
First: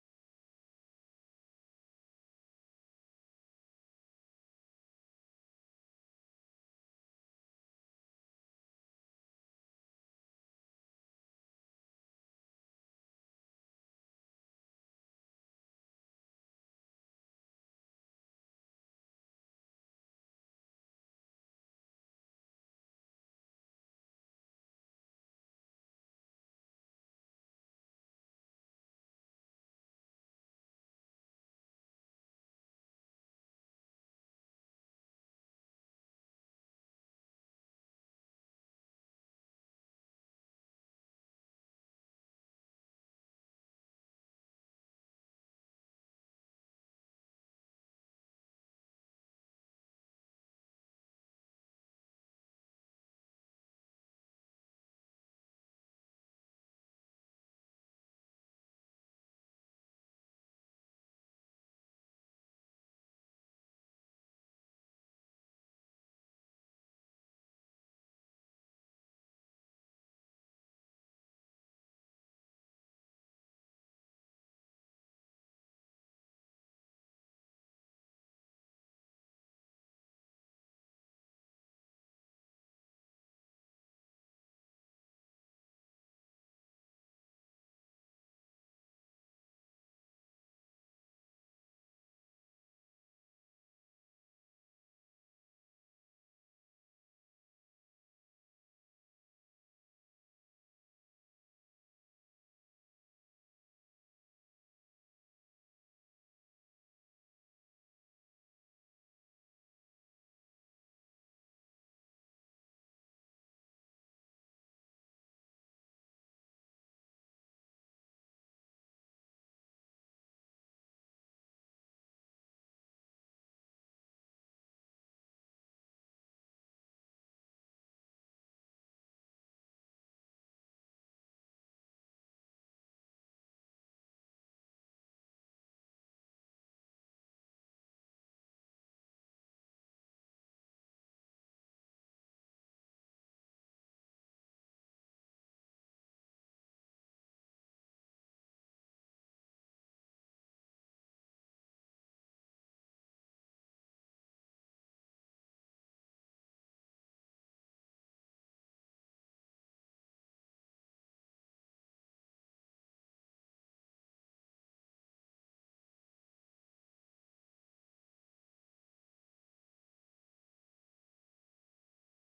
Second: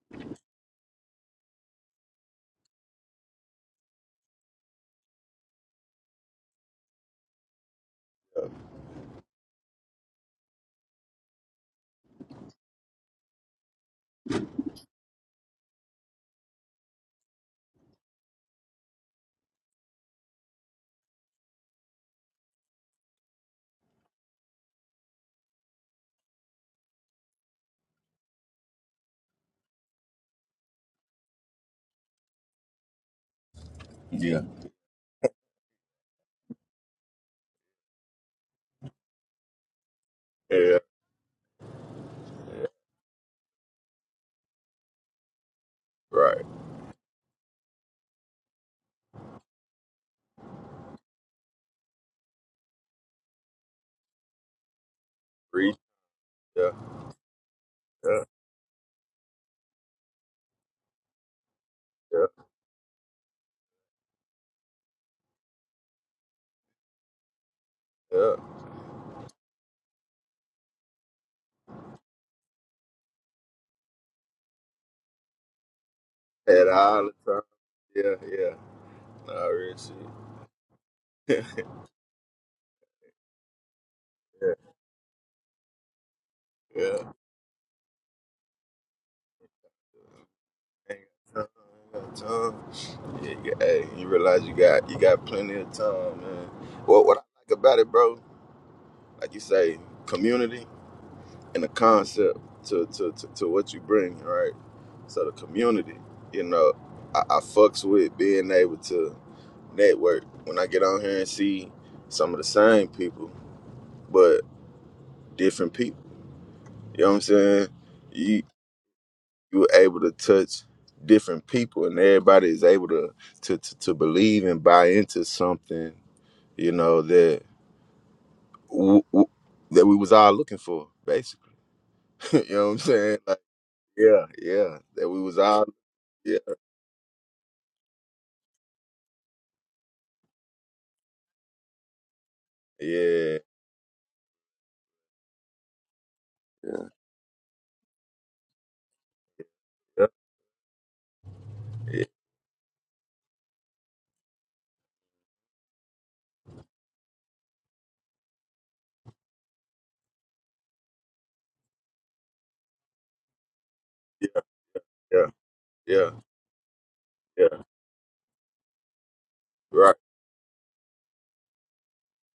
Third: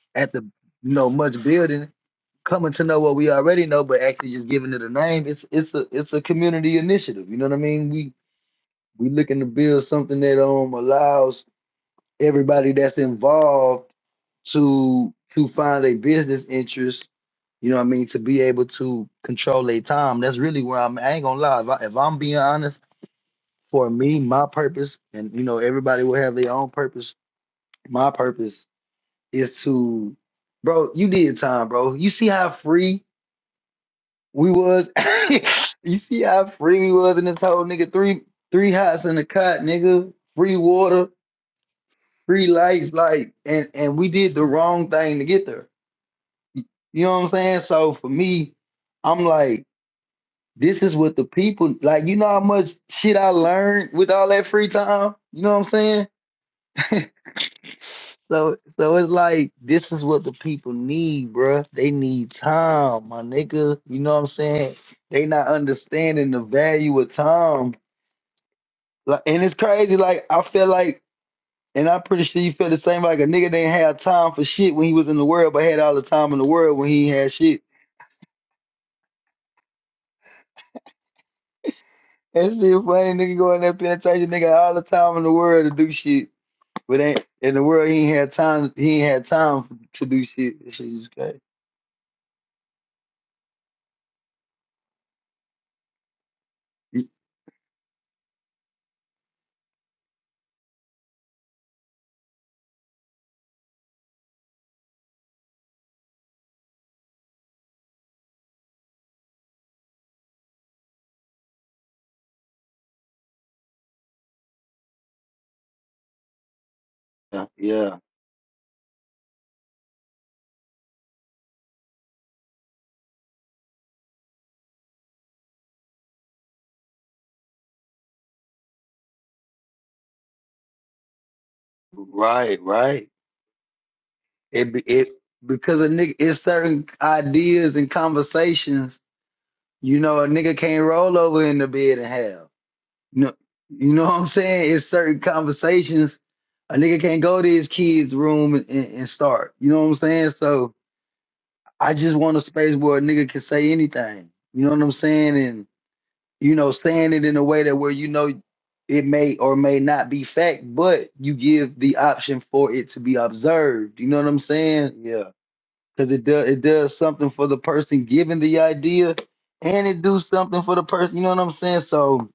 S3: at the you know much building coming to know what we already know but actually just giving it a name it's it's a it's a community initiative you know what I mean we looking to build something that um allows everybody that's involved to to find a business interest, you know what I mean, to be able to control their time. That's really where I'm I ain't gonna lie. If, I, if I'm being honest, for me, my purpose, and you know, everybody will have their own purpose. My purpose is to bro, you did time, bro. You see how free
S2: yeah.
S3: we was? you see how free we was in this whole nigga three three hots in the cot, nigga, free
S2: yeah.
S3: water. free lights, like, and and we did the wrong thing to get there.
S2: Right.
S3: You know what I'm saying? So for me, I'm like, this is what the people like. You know how much shit I learned with all that free time. You know what I'm
S2: Preach.
S3: saying?
S2: Yeah. Yeah.
S3: So so it's like this is what the people need, bruh. They
S2: Yeah.
S3: need time, my nigga. You know what I'm saying? They not understanding the value of time.
S2: Yeah.
S3: Like, and it's crazy. Like I feel like And I'm pretty sure you felt the same like a nigga didn't have time for shit when he was in the world, but had all the time in the
S2: Had
S3: world when he
S2: all the
S3: had
S2: time.
S3: shit.
S2: Yeah. Yeah. No, I really see. yeah.
S3: That's still funny, nigga going there penetration, nigga all the time in the world to do shit.
S2: Yeah.
S3: But ain't in the world he ain't had time he ain't had time to do shit. That shit is
S2: Ain't
S3: crazy.
S2: got time, ain't got time. Yeah, you, hey, you realize you got you got plenty of time, man. What what I like about it, bro, like you say, community and the concept to to, to, to what you bring, right? So the community, you know, I, I fucks with being able to network. When I get on here and see some of the same people, but different people. You know what I'm
S3: Yeah,
S2: saying?
S3: yeah.
S2: You you were able to touch different people, and everybody is able to to to, to believe and buy into something. You know that w- w- that we was all looking for, basically. you
S3: Right,
S2: know what I'm
S3: right.
S2: saying? Like, yeah,
S3: It
S2: yeah,
S3: be-
S2: that
S3: it
S2: we was all,
S3: because a nigga
S2: yeah,
S3: it's certain ideas and conversations, you know, a nigga can't roll over in the bed and have. No,
S2: yeah,
S3: you know what I'm saying? It's certain conversations a
S2: yeah,
S3: nigga can't go to his kid's room and, and, and start. You know what I'm
S2: yeah,
S3: saying? So I just want a space where a nigga can say anything. You know what I'm saying? And you know, saying it in a way that where you know it may or may not be fact, but you give the option for it to be observed. You know what
S2: yeah,
S3: I'm saying?
S2: yeah,
S3: Yeah.
S2: yeah,
S3: Cause it does it does something for
S2: yeah.
S3: the person giving the idea and
S2: right,
S3: it do something for the person, you know what I'm saying? So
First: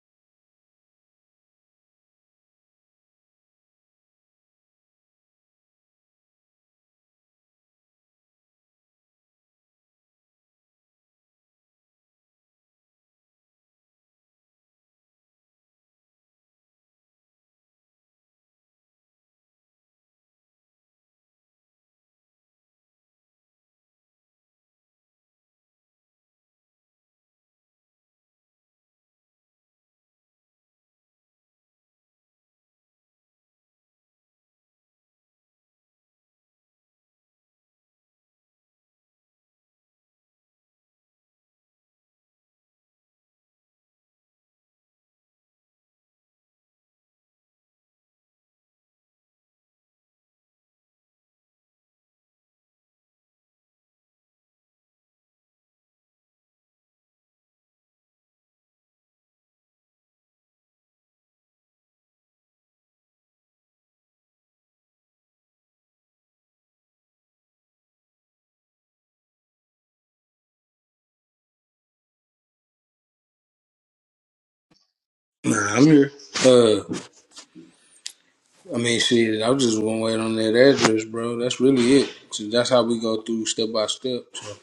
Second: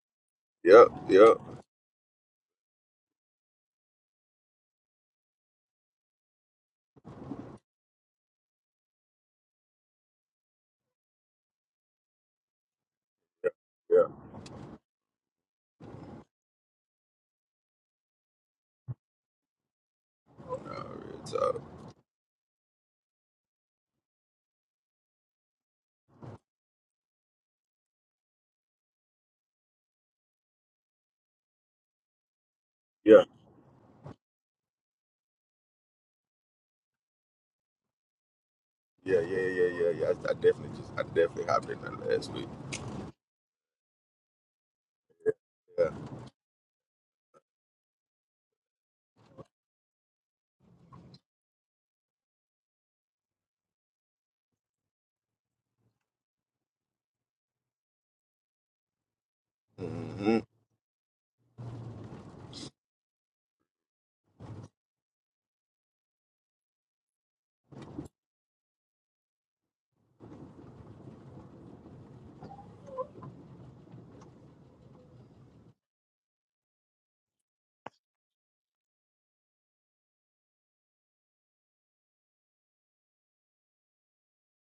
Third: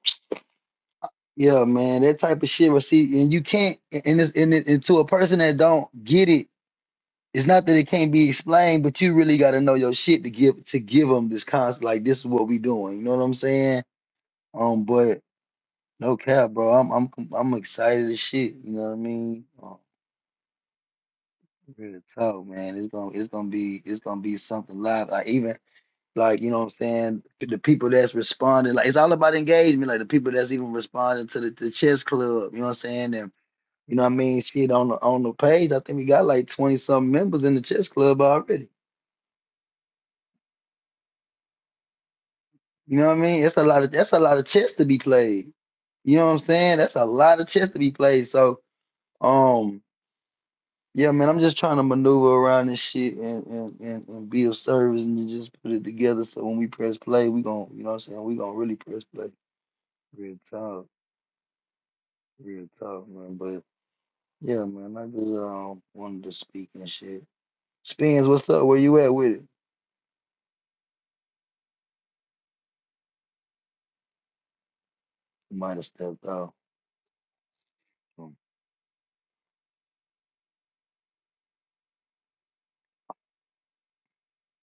S2: yep, yep,
S3: yeah, man, that type of shit. But see, and you can't, and it's, and, it, and to a person that don't get it, it's not that it can't be explained, but you really got to know your shit to give to give them this concept. Like this is what we doing. You know what I'm saying?
S2: yeah.
S3: Um, but no cap, bro. I'm I'm I'm excited as shit. You know what I mean? Um,
S2: So,
S3: real talk, man. It's gonna it's gonna be it's gonna be something live. Like even like you know what I'm saying. The people that's responding, like it's all about engagement. Like the people that's even responding to the, the chess club. You know what I'm saying? And
S2: yeah,
S3: You know what I mean? Shit on the on the page. I think we got like twenty something members in the chess club already.
S2: yeah, yeah, yeah, yeah, yeah. I, I definitely just, I definitely hopped in there last week.
S3: You know what I mean? That's a lot of that's a lot of chess to be played.
S2: Yeah.
S3: You know what I'm saying? That's a lot of chess to be played. So um yeah, man, I'm just trying to maneuver around this shit and and, and, and be of service and to just put it together so when we press play, we gon' you know what I'm saying, we gonna really press play.
S2: hmm
S3: Real talk. Real talk, man. But yeah, man, I just um wanted to speak and shit. Spins, what's up? Where you at with it? You might
S1: Nah,
S3: have
S1: I'm here.
S3: stepped out.
S1: Uh, I mean, shit, I was just one wait on that address, bro. That's really it. So that's how we go through step by step. So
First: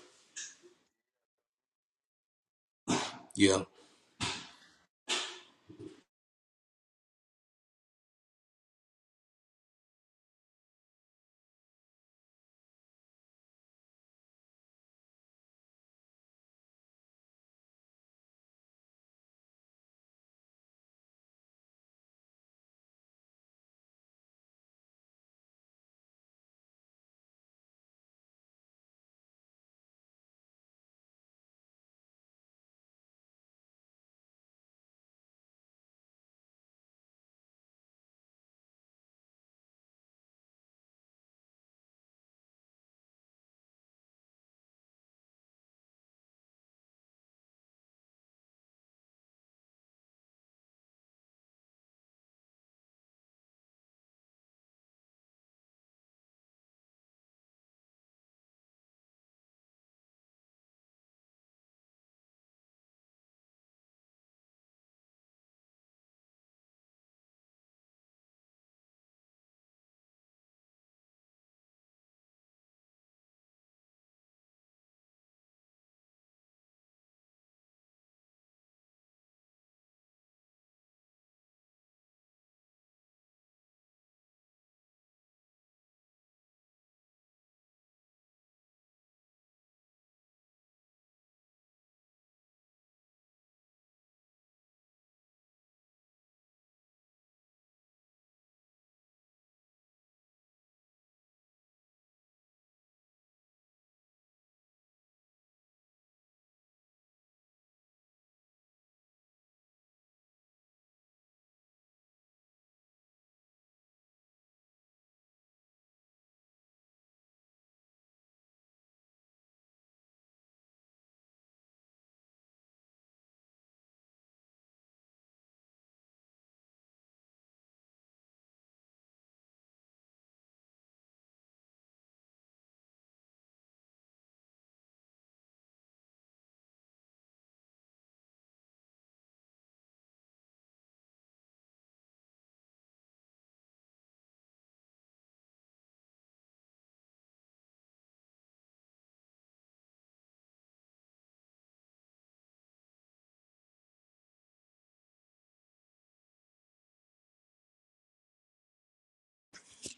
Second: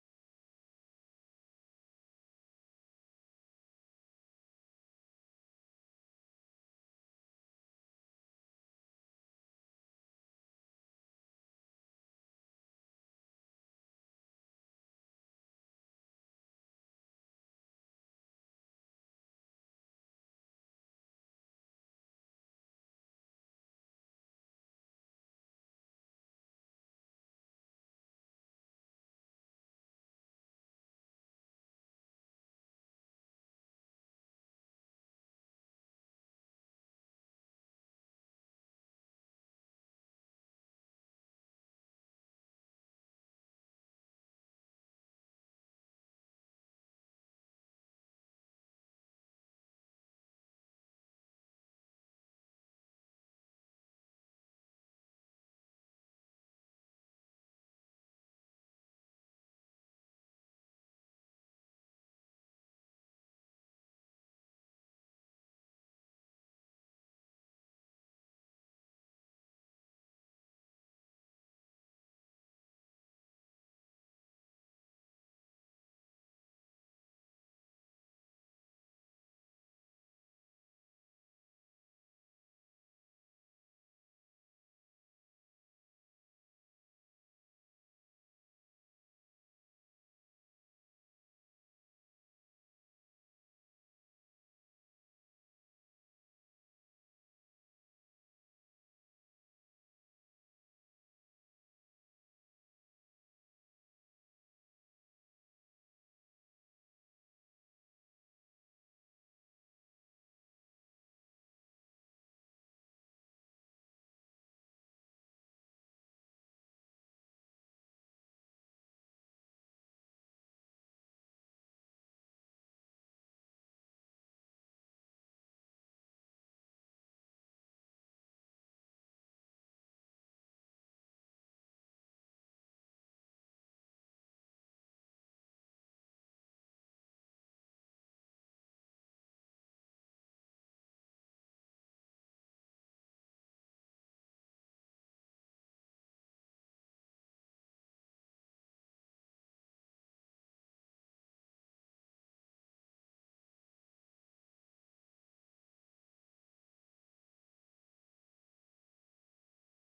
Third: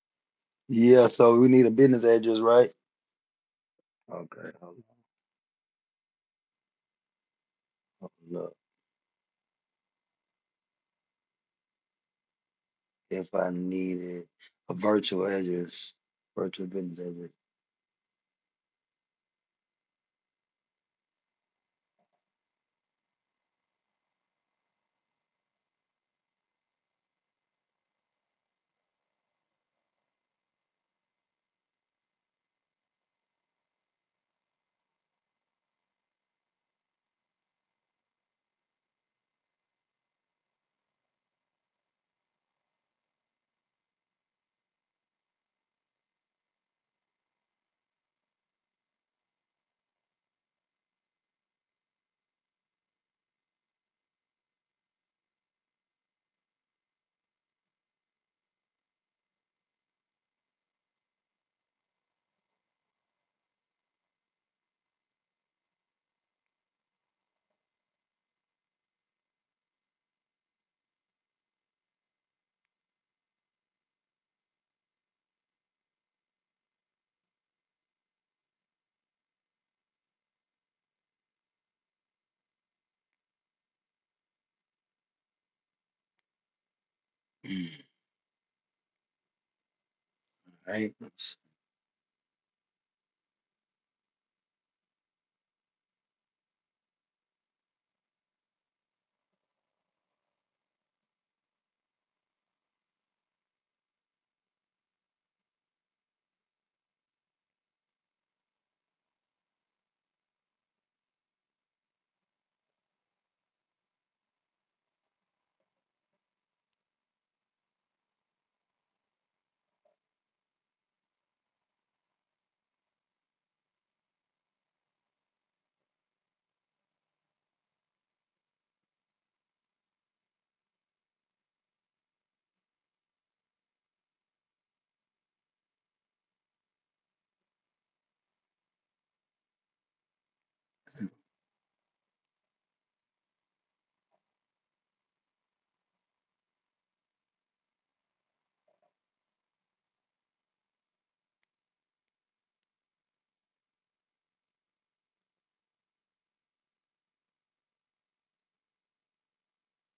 S3: Yeah, so we need a business address, right?
S1: yeah,
S3: Okay. Yep. hold on, hold up. If I needed a virtual address, virtual business address. Right. let's-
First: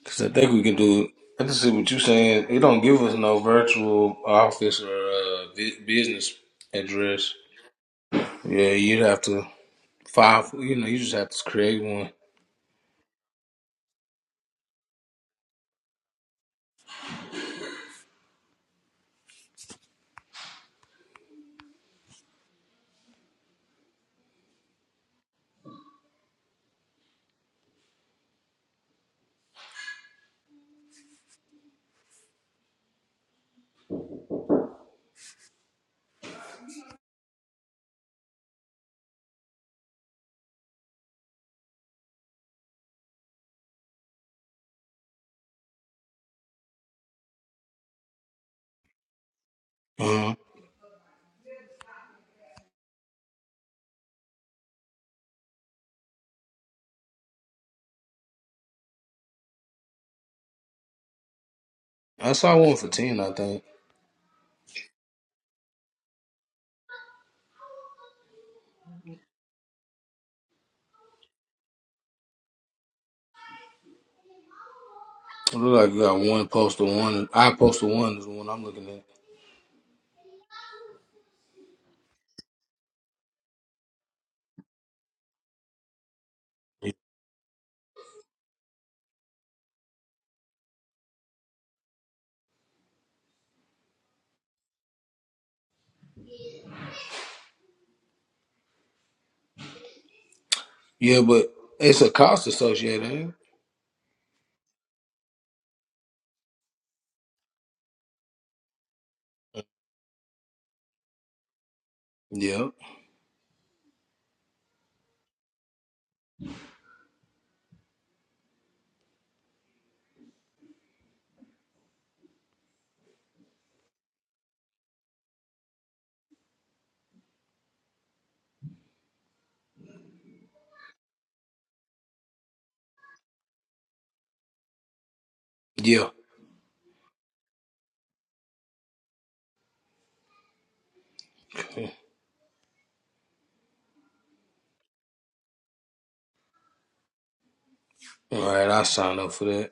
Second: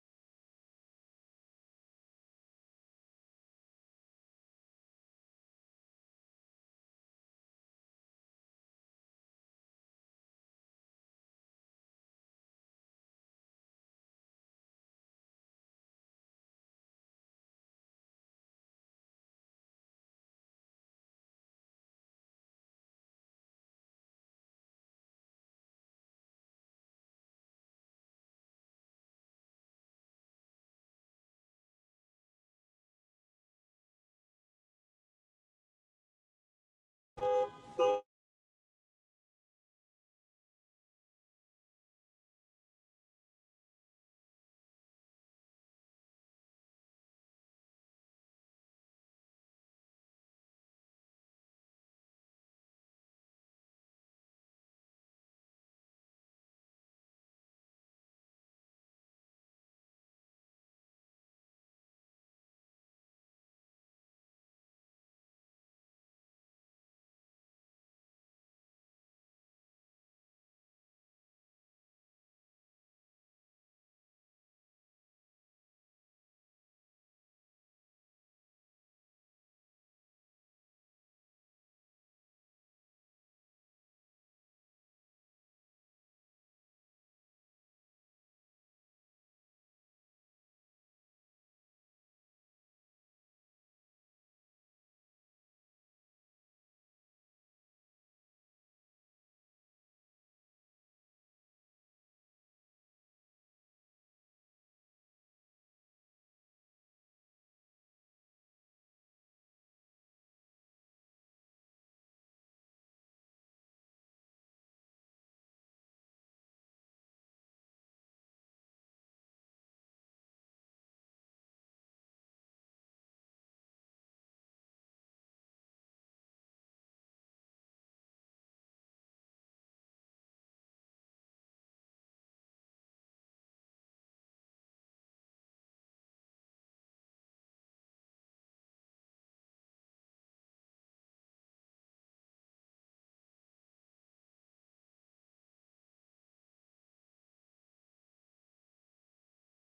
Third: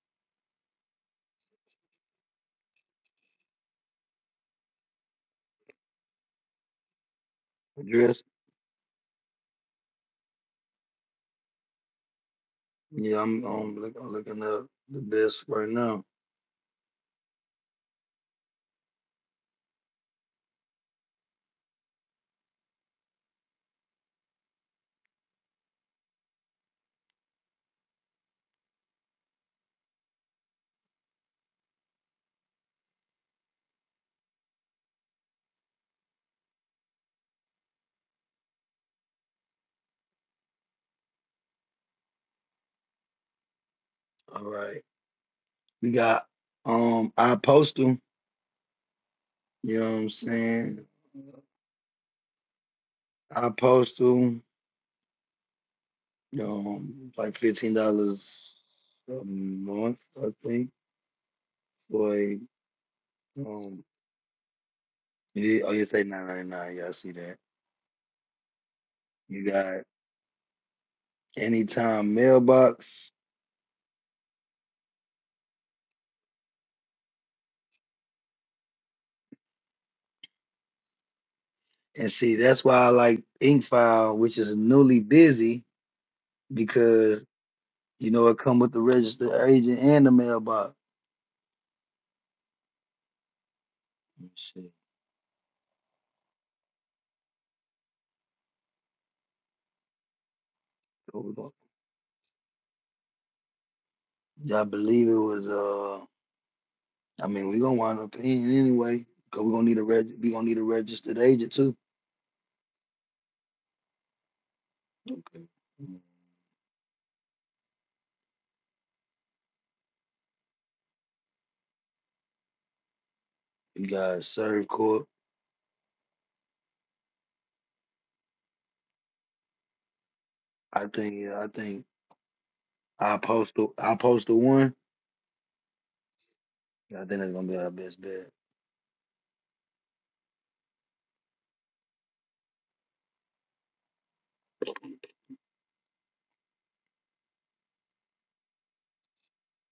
S1: because I think we can do it. I just see what you're saying. It don't give us no virtual office or uh, bu- business address.
S3: Address.
S1: Yeah, you'd have to file. for- You know, you just have to create one.
S3: Yeah, I'm um look, I'm looking up the best right now. All right. We got um iPostal, you know what I'm
S1: hmm
S3: saying? iPostal, um like fifteen dollars a month, I think, for
S1: I
S3: a
S1: saw one for ten. I think
S3: um it is, oh you say nine ninety nine, yeah, I see that. You got anytime mailbox.
S1: it look like you got one poster one. I poster one is the one I'm looking at.
S3: And see, that's why I like Inkfile, which is newly busy because you know it come with the registered agent and the mailbox. Let's see.
S1: Yeah,
S3: what we
S1: but
S3: got.
S1: it's a cost associated. ain't
S3: I believe it was. uh I mean, we're gonna wind up paying anyway because we're gonna need a reg. We gonna need a registered agent too.
S1: it? Yeah,
S3: Okay. Mm. You guys, Serve Corp. I think. uh, I think I postal. I postal one.
S1: yeah.
S3: I think that's gonna be our best bet.
S1: All right, I sign up for that.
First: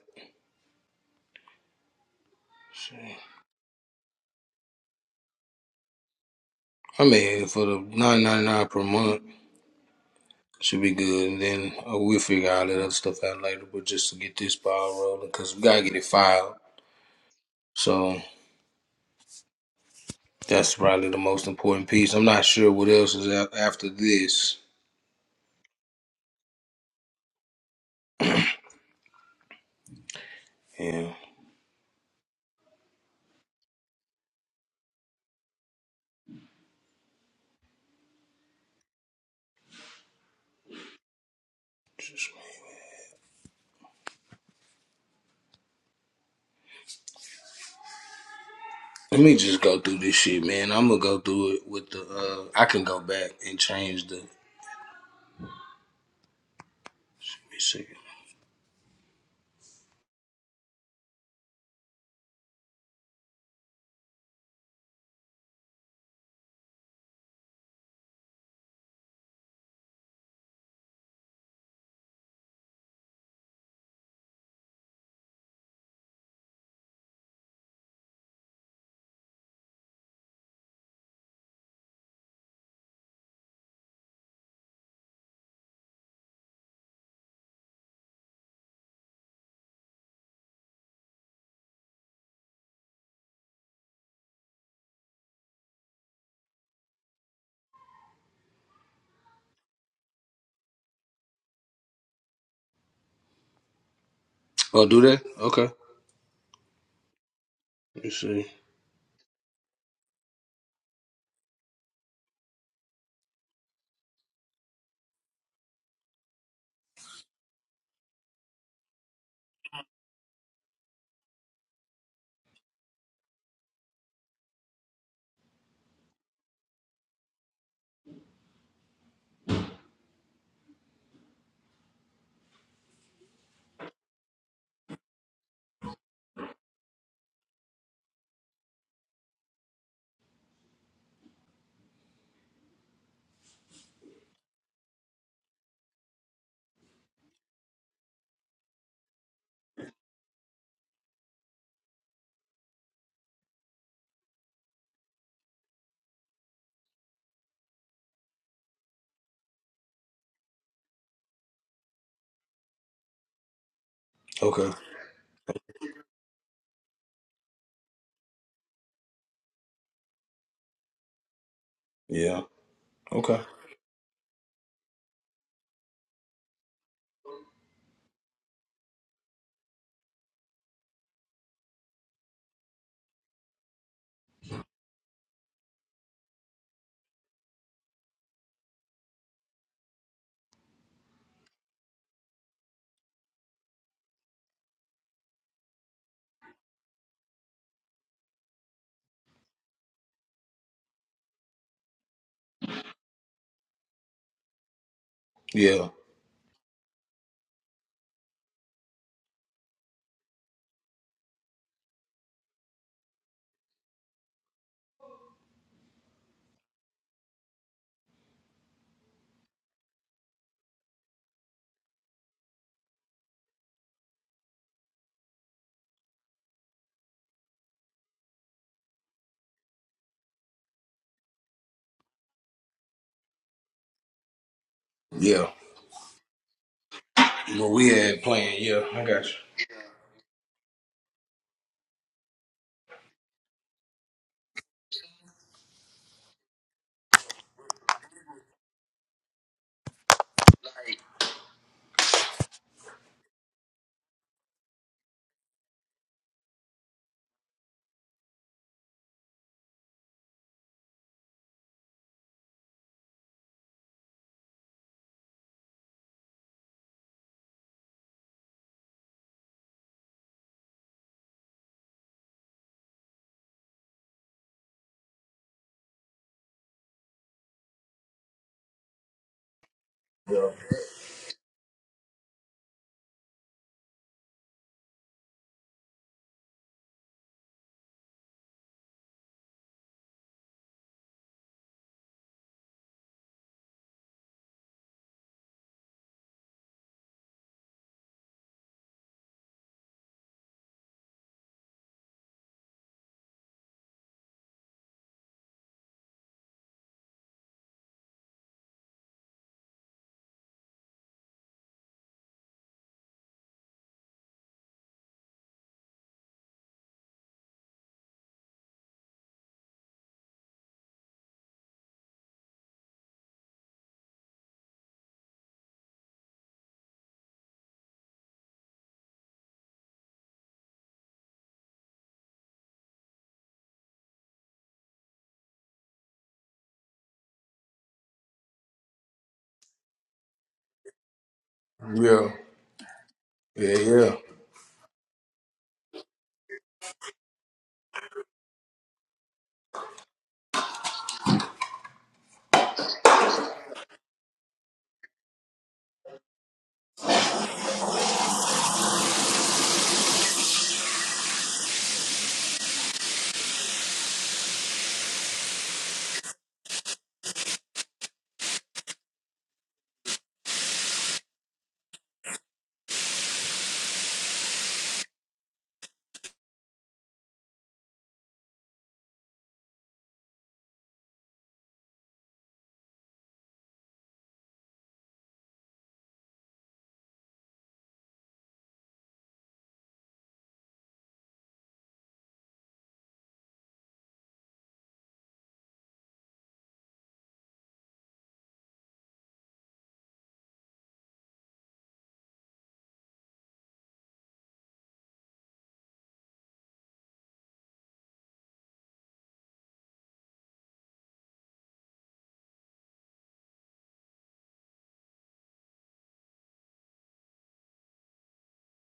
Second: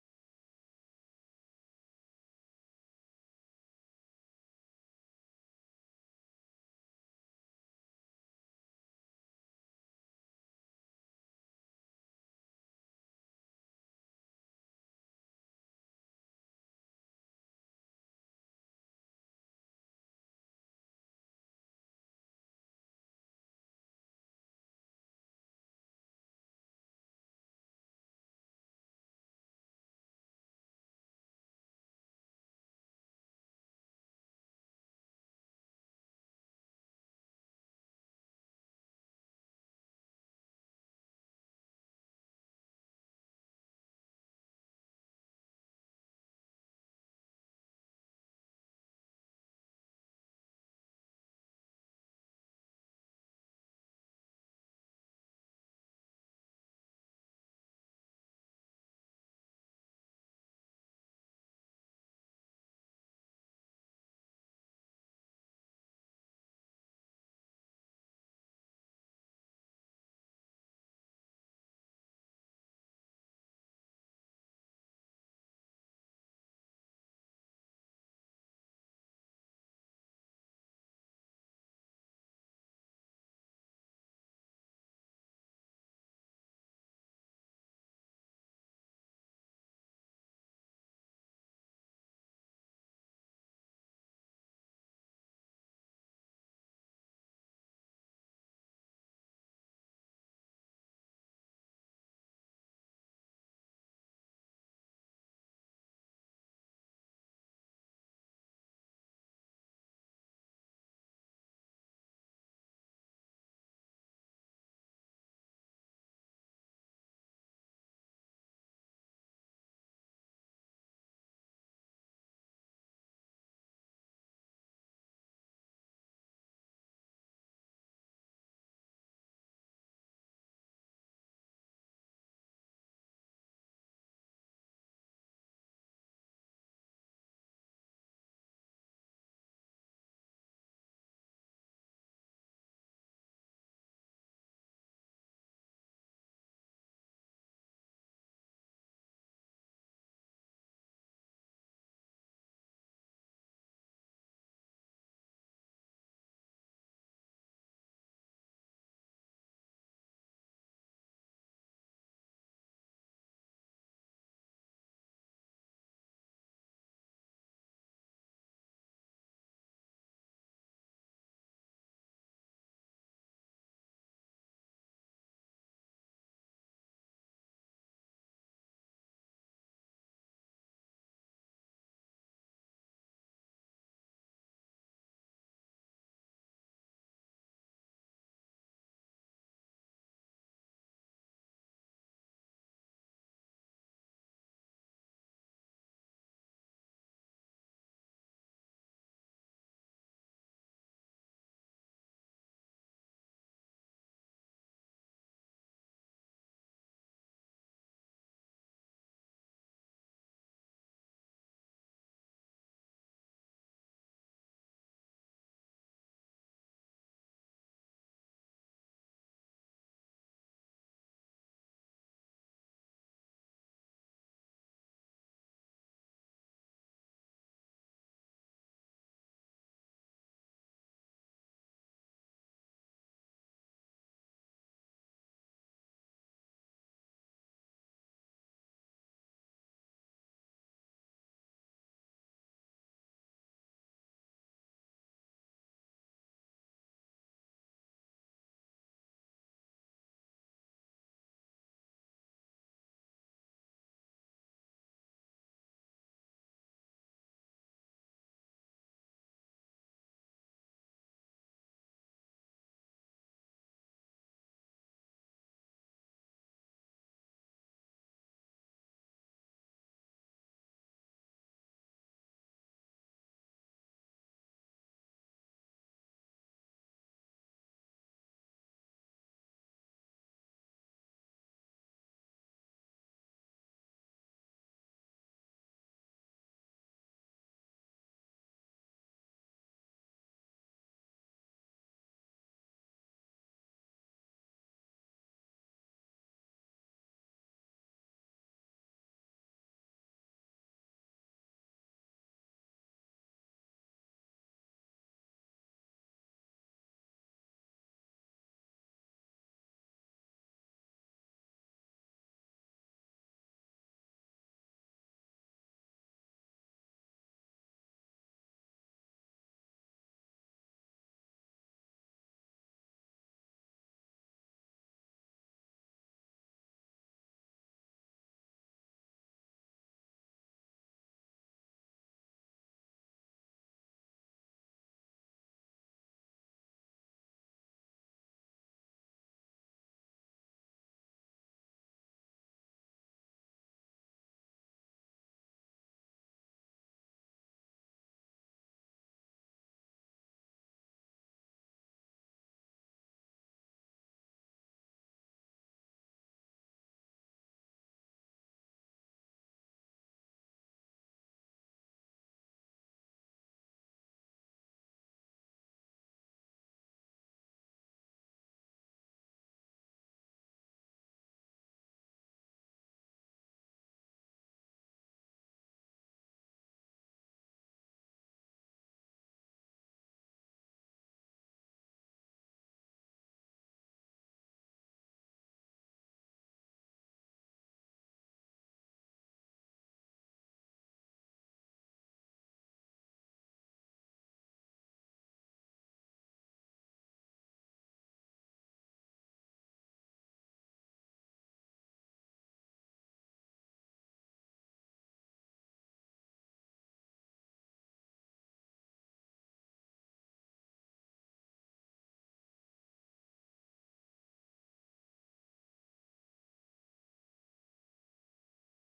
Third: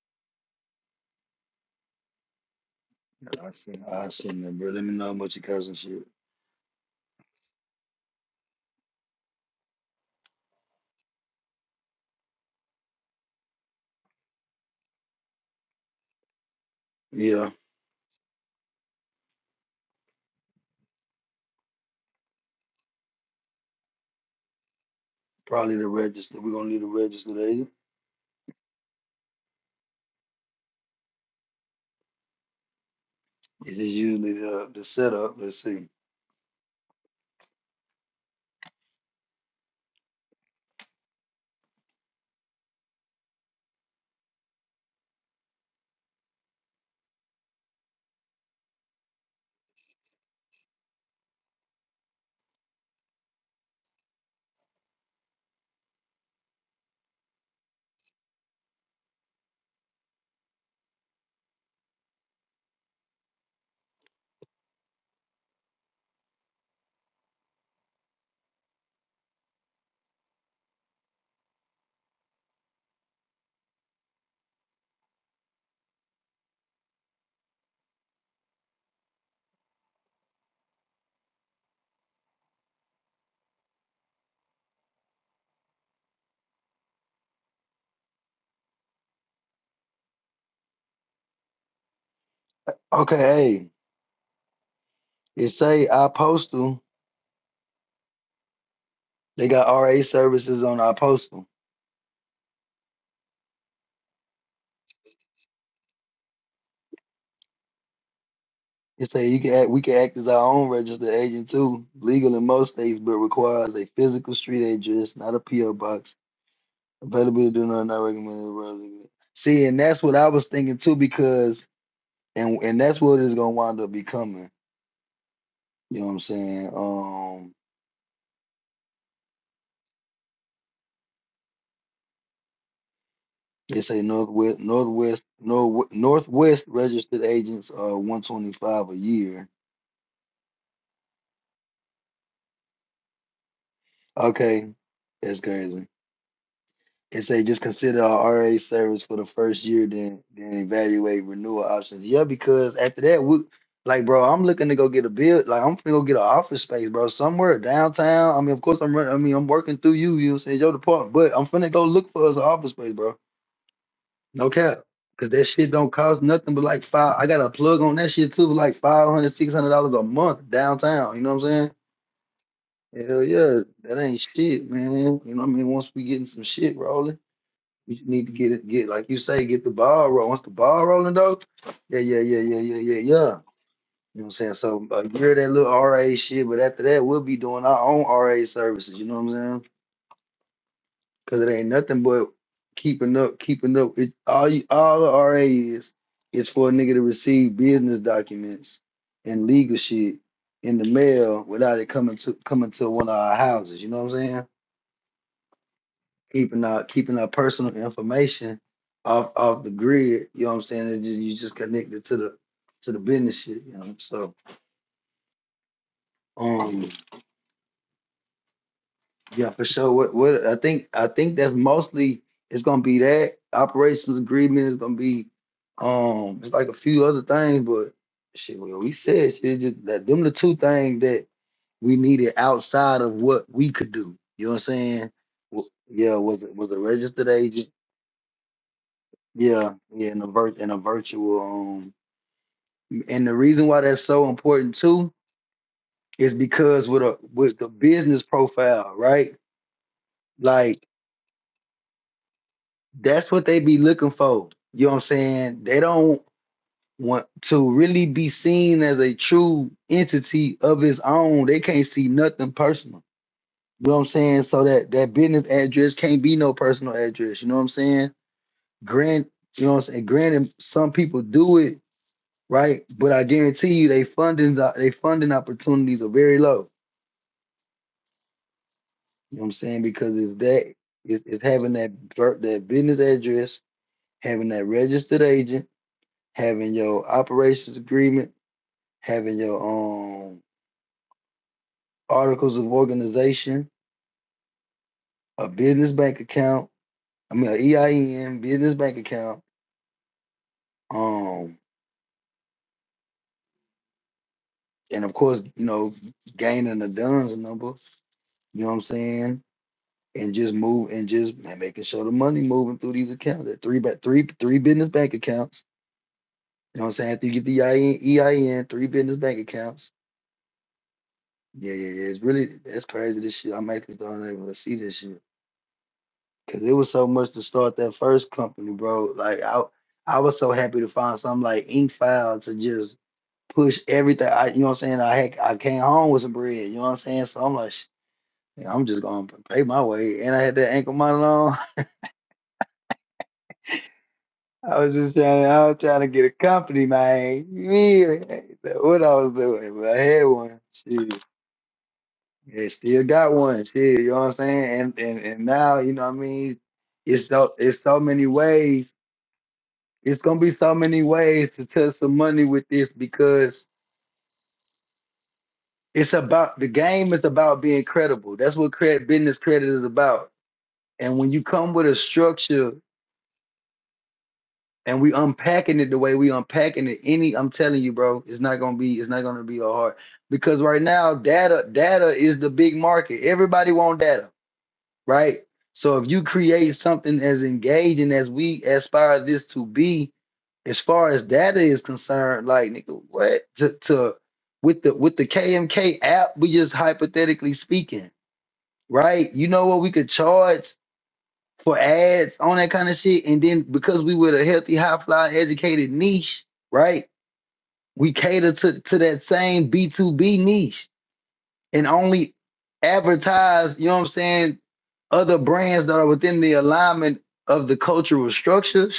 S1: Shit.
S3: I send. I send them, bro. Let me know how much it costs and shit.
S1: I mean, for the nine ninety nine per month should be good, and then uh, we'll figure all that other stuff out later. But just to get this ball rolling, because we gotta get it filed.
S3: Yeah.
S1: So that's probably the most important piece. I'm not sure what else is out after this.
S3: Probably the register. We're gonna need a register agent.
S1: Yeah.
S3: This is usually the the setup. Let's see.
S1: Let me just go through this shit, man. I'm gonna go through it with the. Uh, I can go back and change the. Let me see.
S3: Okay, hey, it say our postal. They got RA services on our postal.
S1: Oh, do that? Okay. Let me see.
S3: It say you can act, we can act as our own registered agent too. Legal in most states, but requires a physical street address, not a PO box. Availability do not not recommended. See, and that's what I was thinking too, because and and that's what it's gonna wind up becoming. You know what I'm saying? Um It's a northwest, northwest, north, northwest registered agents are one twenty five a year. Okay, that's crazy. It say just consider our RA service for the first year, then then evaluate renewal options. Yeah, because after that, we like, bro, I'm looking to go get a build. Like, I'm gonna go get an office space, bro, somewhere downtown. I mean, of course, I'm running. I mean, I'm working through you. You know, what I'm saying your department, but I'm finna go look for us an office space, bro. No
S1: Okay.
S3: cap. Cause that shit don't cost nothing but like five. I got a plug on that shit too, for like five hundred, six hundred dollars a month downtown. You know what I'm
S1: Yeah.
S3: saying? Hell
S1: Okay.
S3: yeah, that ain't shit, man. You know what I mean? Once we getting some shit rolling, we just need to get it, get like you say, get the ball rolling. Once the ball rolling though, yeah, yeah, yeah, yeah, yeah, yeah, yeah. You know what I'm saying? So a year of that little RA shit, but after that, we'll be doing our own RA services. You know what I'm saying? Cause it ain't nothing but keeping up, keeping up. It all you, all the RA is is for a nigga to receive business documents and legal shit in the mail without it coming to coming to one of our houses. You know what I'm saying?
S1: Yeah.
S3: Keeping our keeping our personal information off off the grid. You know what I'm saying? It ju- you just connected to the to the business shit. You know. So um, Yeah, for sure. What what I think I think that's mostly it's gonna be that operations agreement is gonna be um it's like a few other things, but shit, well we said shit just that them the two things that we needed outside of what we could do. You know what I'm saying?
S1: Yeah.
S3: W- Yeah, was it was a registered agent.
S1: What we had playing? Yeah, I got
S3: Yeah, yeah, in a vir- in a virtual um and the reason why that's so important too is because with a with the business profile, right? Like that's what they be looking for. You know what I'm saying? They don't want to really be seen as a true entity of its own. They can't see nothing personal. You know what I'm saying? So that that business address can't be no personal address. You know what I'm saying? Grant, you know what I'm saying? Granted, some people do it right, but I guarantee you, they fundings, are- they funding opportunities are very low. You know what I'm saying? Because it's
S1: you.
S3: that it's, it's having that that business address, having that registered agent having your operations agreement, having your um articles of organization, a business bank account, I mean a EIN, business bank account, um, and of course, you know, gaining the DUNS number, you know what I'm saying? And just move and just ma- making sure the money moving through these accounts. That three ba- three three business bank accounts. You know what I'm saying? After you get the EIN, three business bank accounts. Yeah, yeah, yeah. It's really that's crazy. This shit, I'm actually starting to able to see this shit. Cause it was so much to start that first company, bro. Like I, I was so happy to find something like Inkfile to just push everything. I, you know what I'm saying? I had, I came home with some bread. You know what I'm saying? So I'm like, "Sh- yeah, I'm just gonna pay my way. And I had that ankle monitor on.
S1: Yeah. Yeah. Yeah.
S3: I was just trying, I was trying to get a company, man. You feel me? That's What I was doing, but I had one. Shit, yeah, still got one. Shit, you know what I'm saying? And and and now, you know what I mean? It's so it's so many ways It's gonna be so many ways to touch some money with this because it's about the game is about being credible. That's what credit business credit is about. And when you come with a structure and we unpacking it the way we unpacking it, any I'm telling you, bro, it's not gonna be it's not gonna be a hard because right now data data is the big market. Everybody want data, right? So if you create something as engaging as we aspire this to be, as far as data is concerned, like nigga, what to, to with the with the KMK app, we just hypothetically speaking, right? You know what we could charge for ads on that kind of shit, and then because we with a healthy, high flying, educated niche, right? We cater to to that same B two B niche and only advertise. You know what I'm saying? Other brands that are within the alignment of the cultural structure.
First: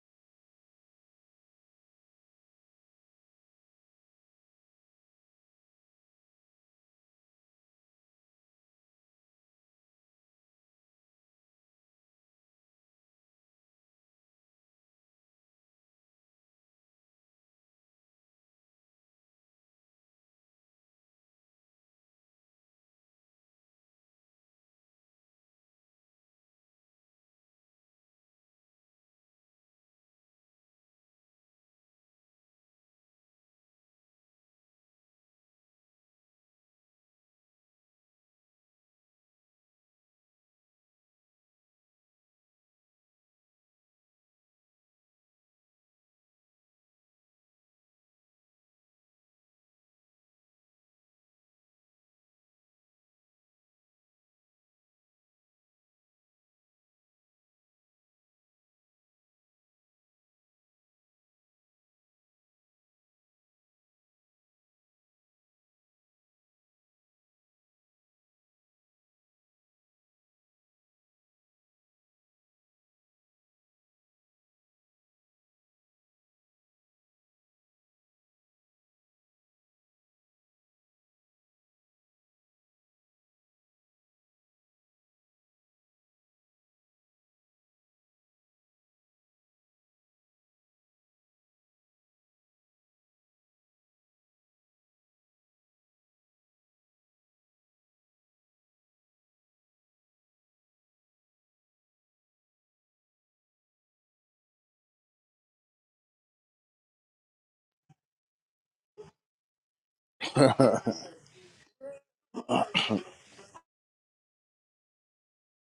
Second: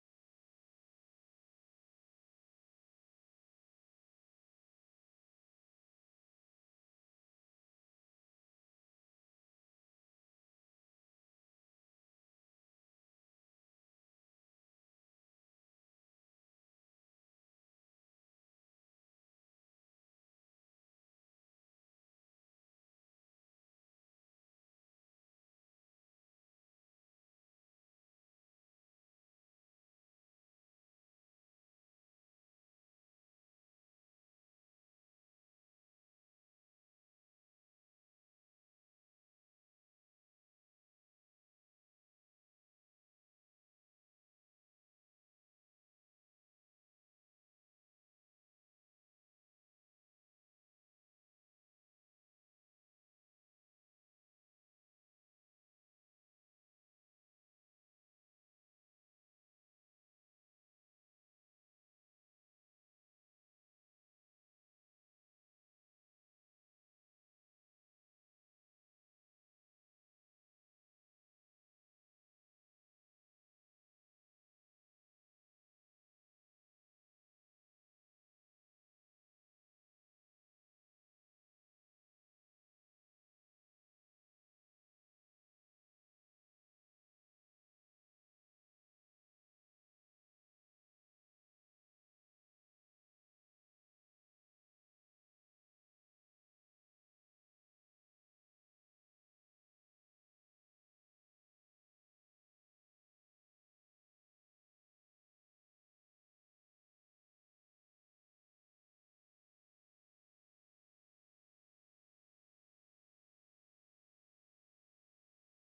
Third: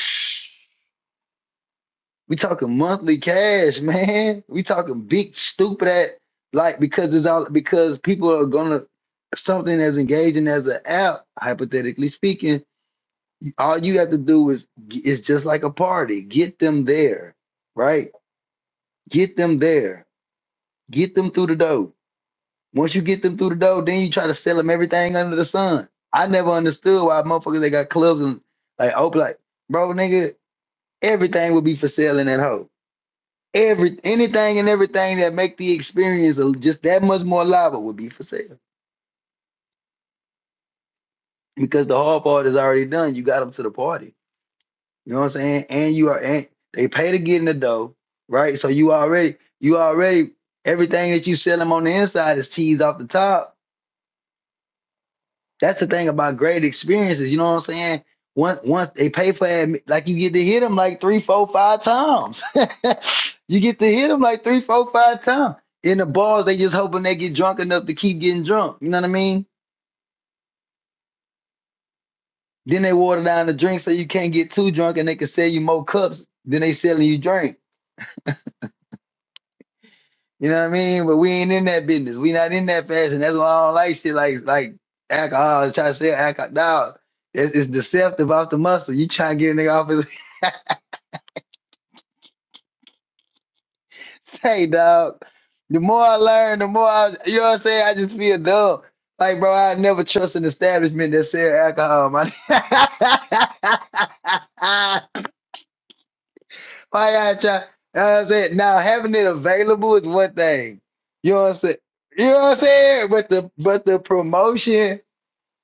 S3: We talking monthly cash, man. We talking big stupid at like because it's all because people are gonna something as engaging as an app, hypothetically speaking, all you have to do is is just like a party. Get them there, right? Get them there. Get them through the door. Once you get them through the door, then you try to sell them everything under the sun. I never understood why motherfuckers they got clubs and like open like, bro, nigga, everything would be for sale in that hoe Every anything and everything that make the experience a- just that much more lively would be for sale because the hard part is already done. You got them to the party. You know what I'm saying? And you are and they pay to get in the dough, right? So you already you already everything that you sell them on the inside is cheese off the top That's the thing about great experiences. You know what I'm saying? Once once they pay for it, like you get to hit them like three, four, five times. you get to hit them like three, four, five times. In the bars, they just hoping they get drunk enough to keep getting drunk. You know what I mean? Then they water down the drink so you can't get too drunk, and they can sell you more cups than they selling you drink. You know what I mean? But we ain't in that business. We not in that fashion. That's why I don't like shit like like alcohol. Try to sell alcohol. Nah, it's, it's deceptive off the muscle. You trying to get a nigga off his. Hey, dog. The more I learn, the more I, you know what I'm saying. I just feel dumb. Like, bro, I never trust an establishment that sell alcohol. man. why I try? You know what I'm saying. Now, having it available is one thing.
S1: Yeah.
S3: You know what I'm saying. You know what I'm saying. But the but the promotion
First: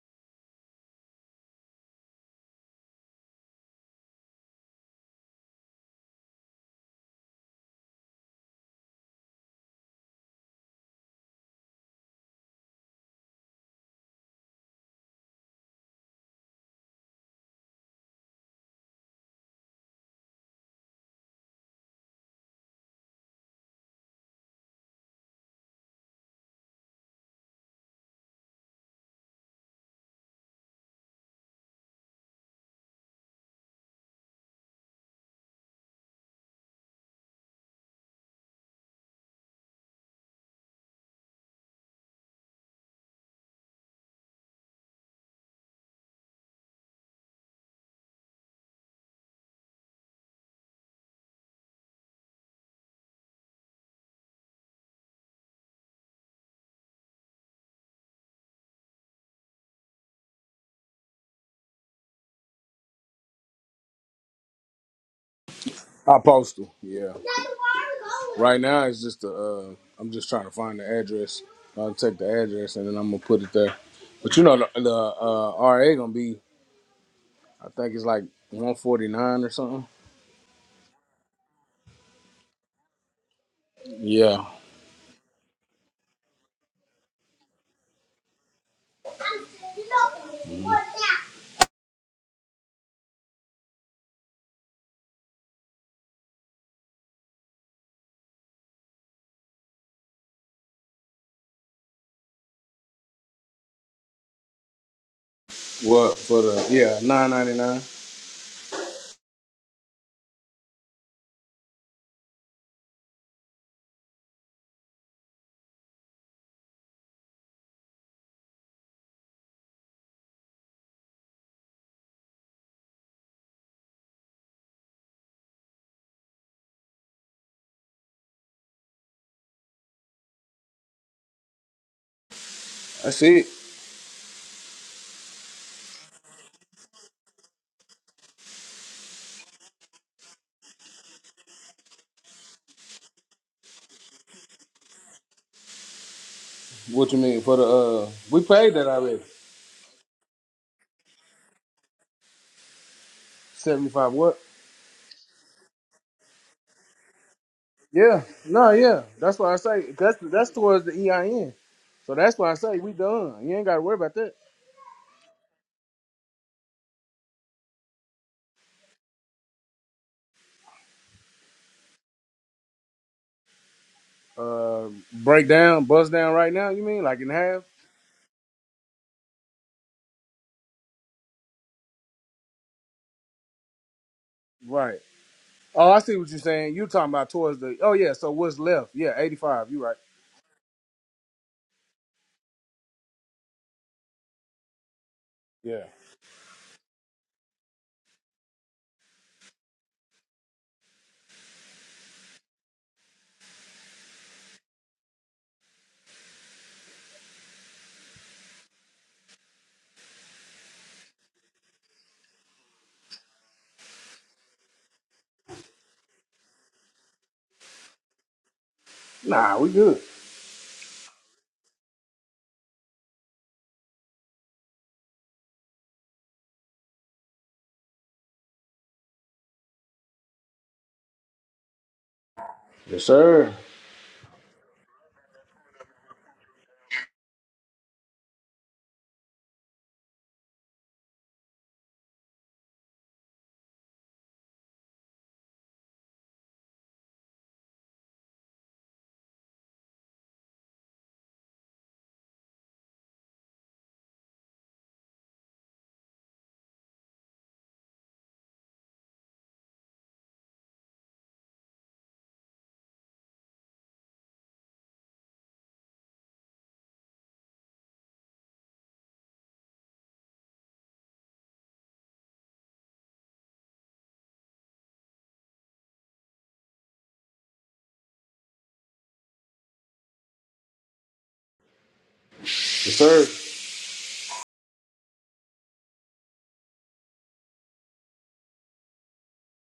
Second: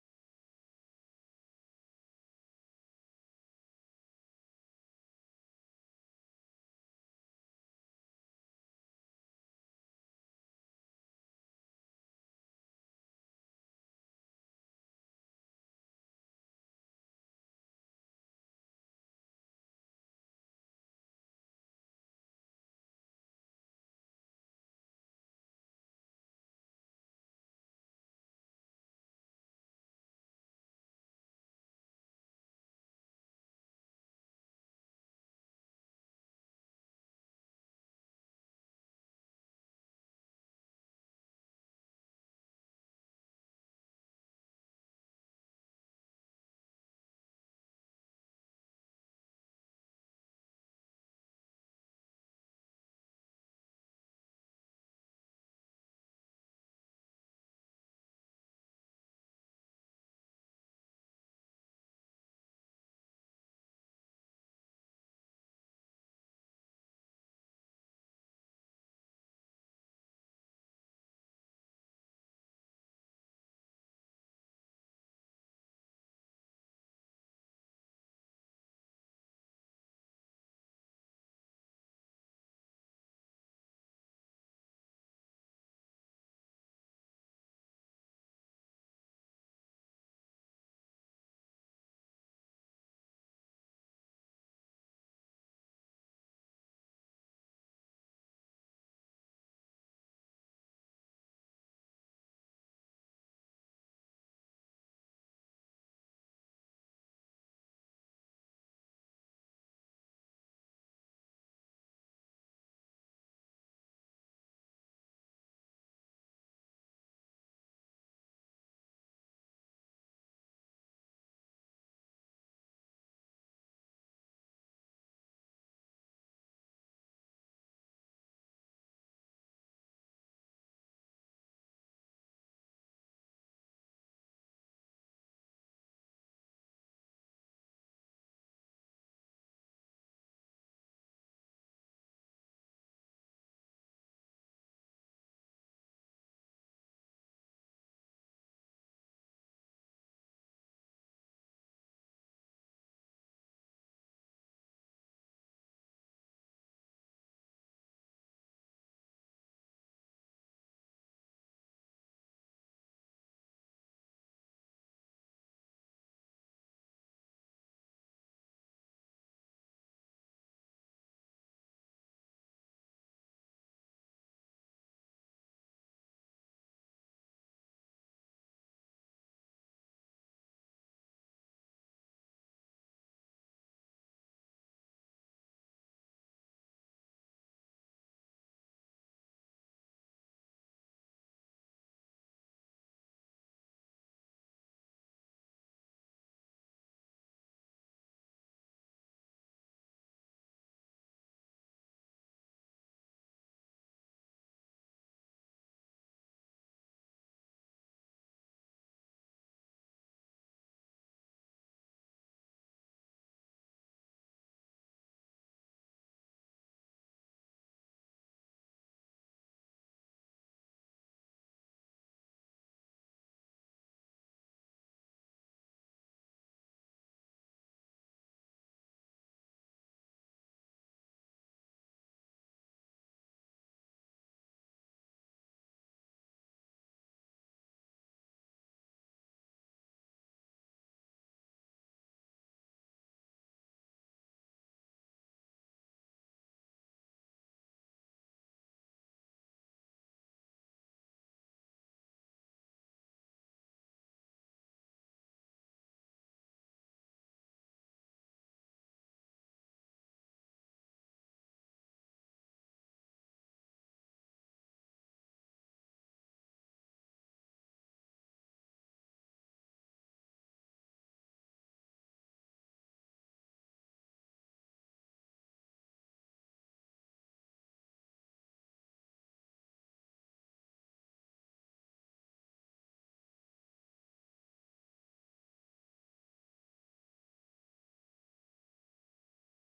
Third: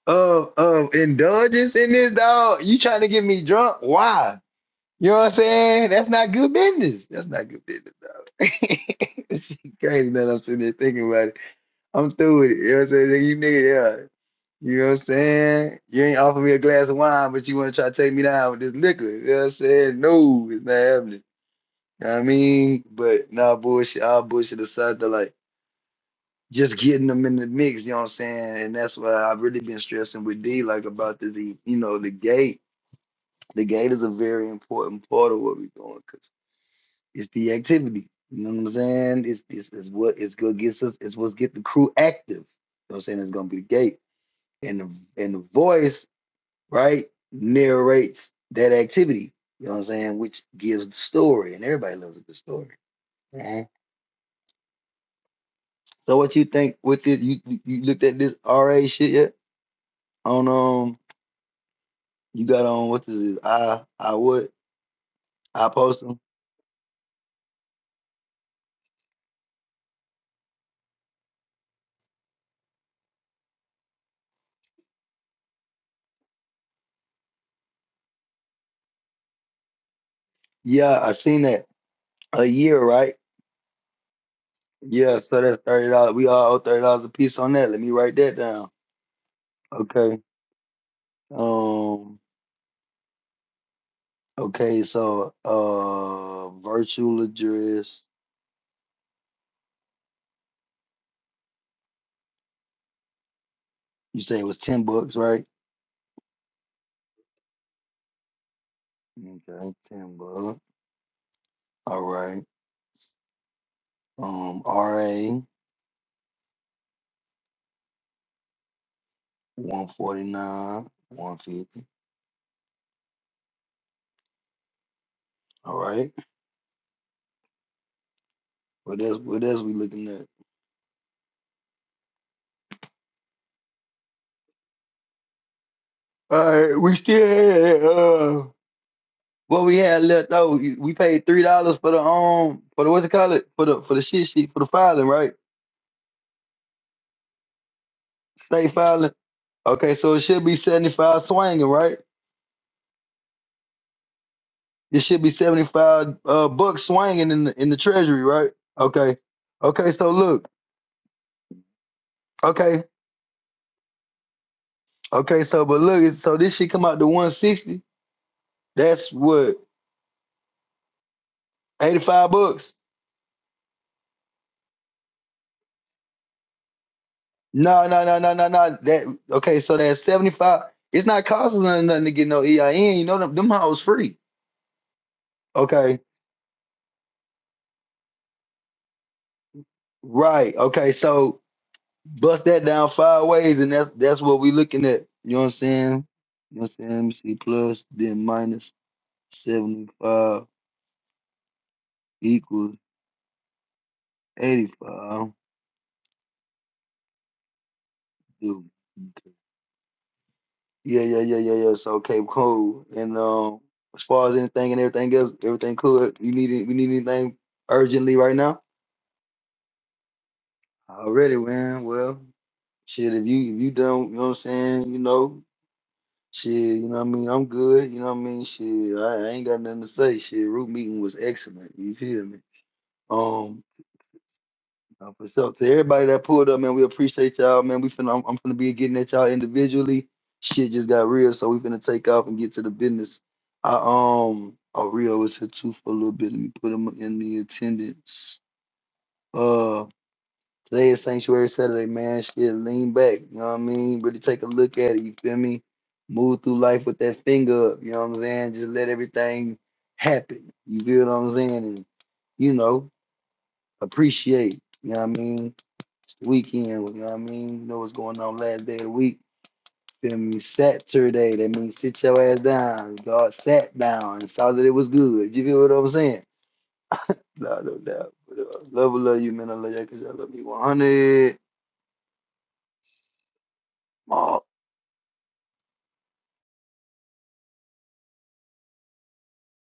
S3: of of indulgence in this dog. You trying to get me drunk? Why? You know what I'm saying. That's not good business. That's not good business. It's crazy that I'm sitting there thinking about it. I'm through with it. You know what I'm saying? Like, You nigga, yeah. You know what I'm saying? You ain't offer me a glass of wine, but you want to try to take me down with this liquor. You know what I'm saying? No, it's not happening. You know what I mean? But nah, bullshit, all bullshit aside, to like just getting them in the mix, you know what I'm saying? And that's why I've really been stressing with D, like about the, the you know, the gate. The gate is a very important part of what we're doing because. It's the activity. You know what I'm saying? It's it's, it's what it's what gets us. It's what's get the crew active. You know what I'm saying? It's gonna be the gate and the and the voice right narrates that activity. You know what I'm saying? Which gives the story, and everybody loves a good story. Mhm. So what you think with this? You you you looked at this RA shit yet? On um, you got on what is it? I I would I post
S1: I
S3: them.
S1: post postal. Yeah. Right now it's just the. Uh, I'm just trying to find the address. I'll take the address and then I'm gonna put it there. But you know the, the uh, RA gonna be. I think it's like 149 or something.
S3: Yeah, I seen that a year, right?
S1: Yeah.
S3: Yeah, so that's thirty dollars. We all owe thirty dollars a piece on that. Let me write that down. Okay. Um. Okay. So, uh, virtual address. You say it was ten bucks, right?
S1: What for the yeah nine ninety nine?
S3: Okay, ten bucks. All right. Um. RA one forty nine, one fifty. All right. What else? What else we looking at?
S1: That's it.
S3: All right. We still had uh. What we had left though, we we paid three dollars for the um for the what you call it for the for the shit sheet for the filing, right?
S1: What you mean for the uh? We
S3: state
S1: paid that
S3: filing.
S1: already.
S3: Okay, so it should be seventy five swinging, right?
S1: Seventy five. What?
S3: It should be seventy five uh bucks swinging in the, in the treasury,
S1: Yeah.
S3: right?
S1: No. Yeah.
S3: Okay,
S1: That's why I
S3: okay.
S1: say
S3: So
S1: that's
S3: look,
S1: that's towards the EIN. So that's why I say
S3: okay,
S1: we done. You ain't got to worry about that.
S3: okay. So but look, it's- so this shit come out to one sixty. That's what eighty five bucks.
S1: Uh, break down, bust down right now. You mean like in half?
S3: No, no, no, no, no, no. That okay. So that's seventy five. It's not costing us nothing to get no EIN. You know them them hoes free.
S1: Right. Oh,
S3: Okay,
S1: I see what you're saying. You talking about towards the? Oh yeah. So what's left? Yeah, eighty five. You right.
S3: right. Okay, so Bust that down five ways, and that's that's what we looking at. You know what I'm
S1: Yeah.
S3: saying? You know what I'm saying? Let me see. Plus, then minus 75 equals 85. Dude. Okay. Yeah, yeah, yeah, yeah, yeah. So, okay, cool. And um, as far as anything and everything else, everything cool. You need it- we need anything urgently right now?
S1: Nah, we good.
S3: Already, man. Well, shit, if you if you done, you know what I'm saying, you know. Shit, you know what I mean? I'm good, you know what I mean? Shit, I, I ain't got nothing to say. Shit, root meeting was excellent. You feel me?
S1: Yes sir.
S3: Um, uh, for sure. To everybody that pulled up, man, we appreciate y'all, man. We finna, I'm, I'm finna be getting at y'all individually. Shit just got real, so we finna take off and get to the business. I um, oh Rio was here too for a little bit. Let me put him in the attendance. Uh. Today is Sanctuary Saturday, man. Shit, lean back. You know what I mean? Really take a look at it. You feel me? Move through life with that finger up. You know what I'm saying? Just let everything happen. You feel what I'm saying? And, you know, appreciate. You know what I mean? It's the weekend. You know what I mean? You know what's going on last day of the week. Feel me? Saturday. That means sit your ass down. God sat down and saw that it was good. You feel what I'm saying? No, no doubt. But, uh, Love, love you, man. I love you because I love you 100.
S1: Yes sir.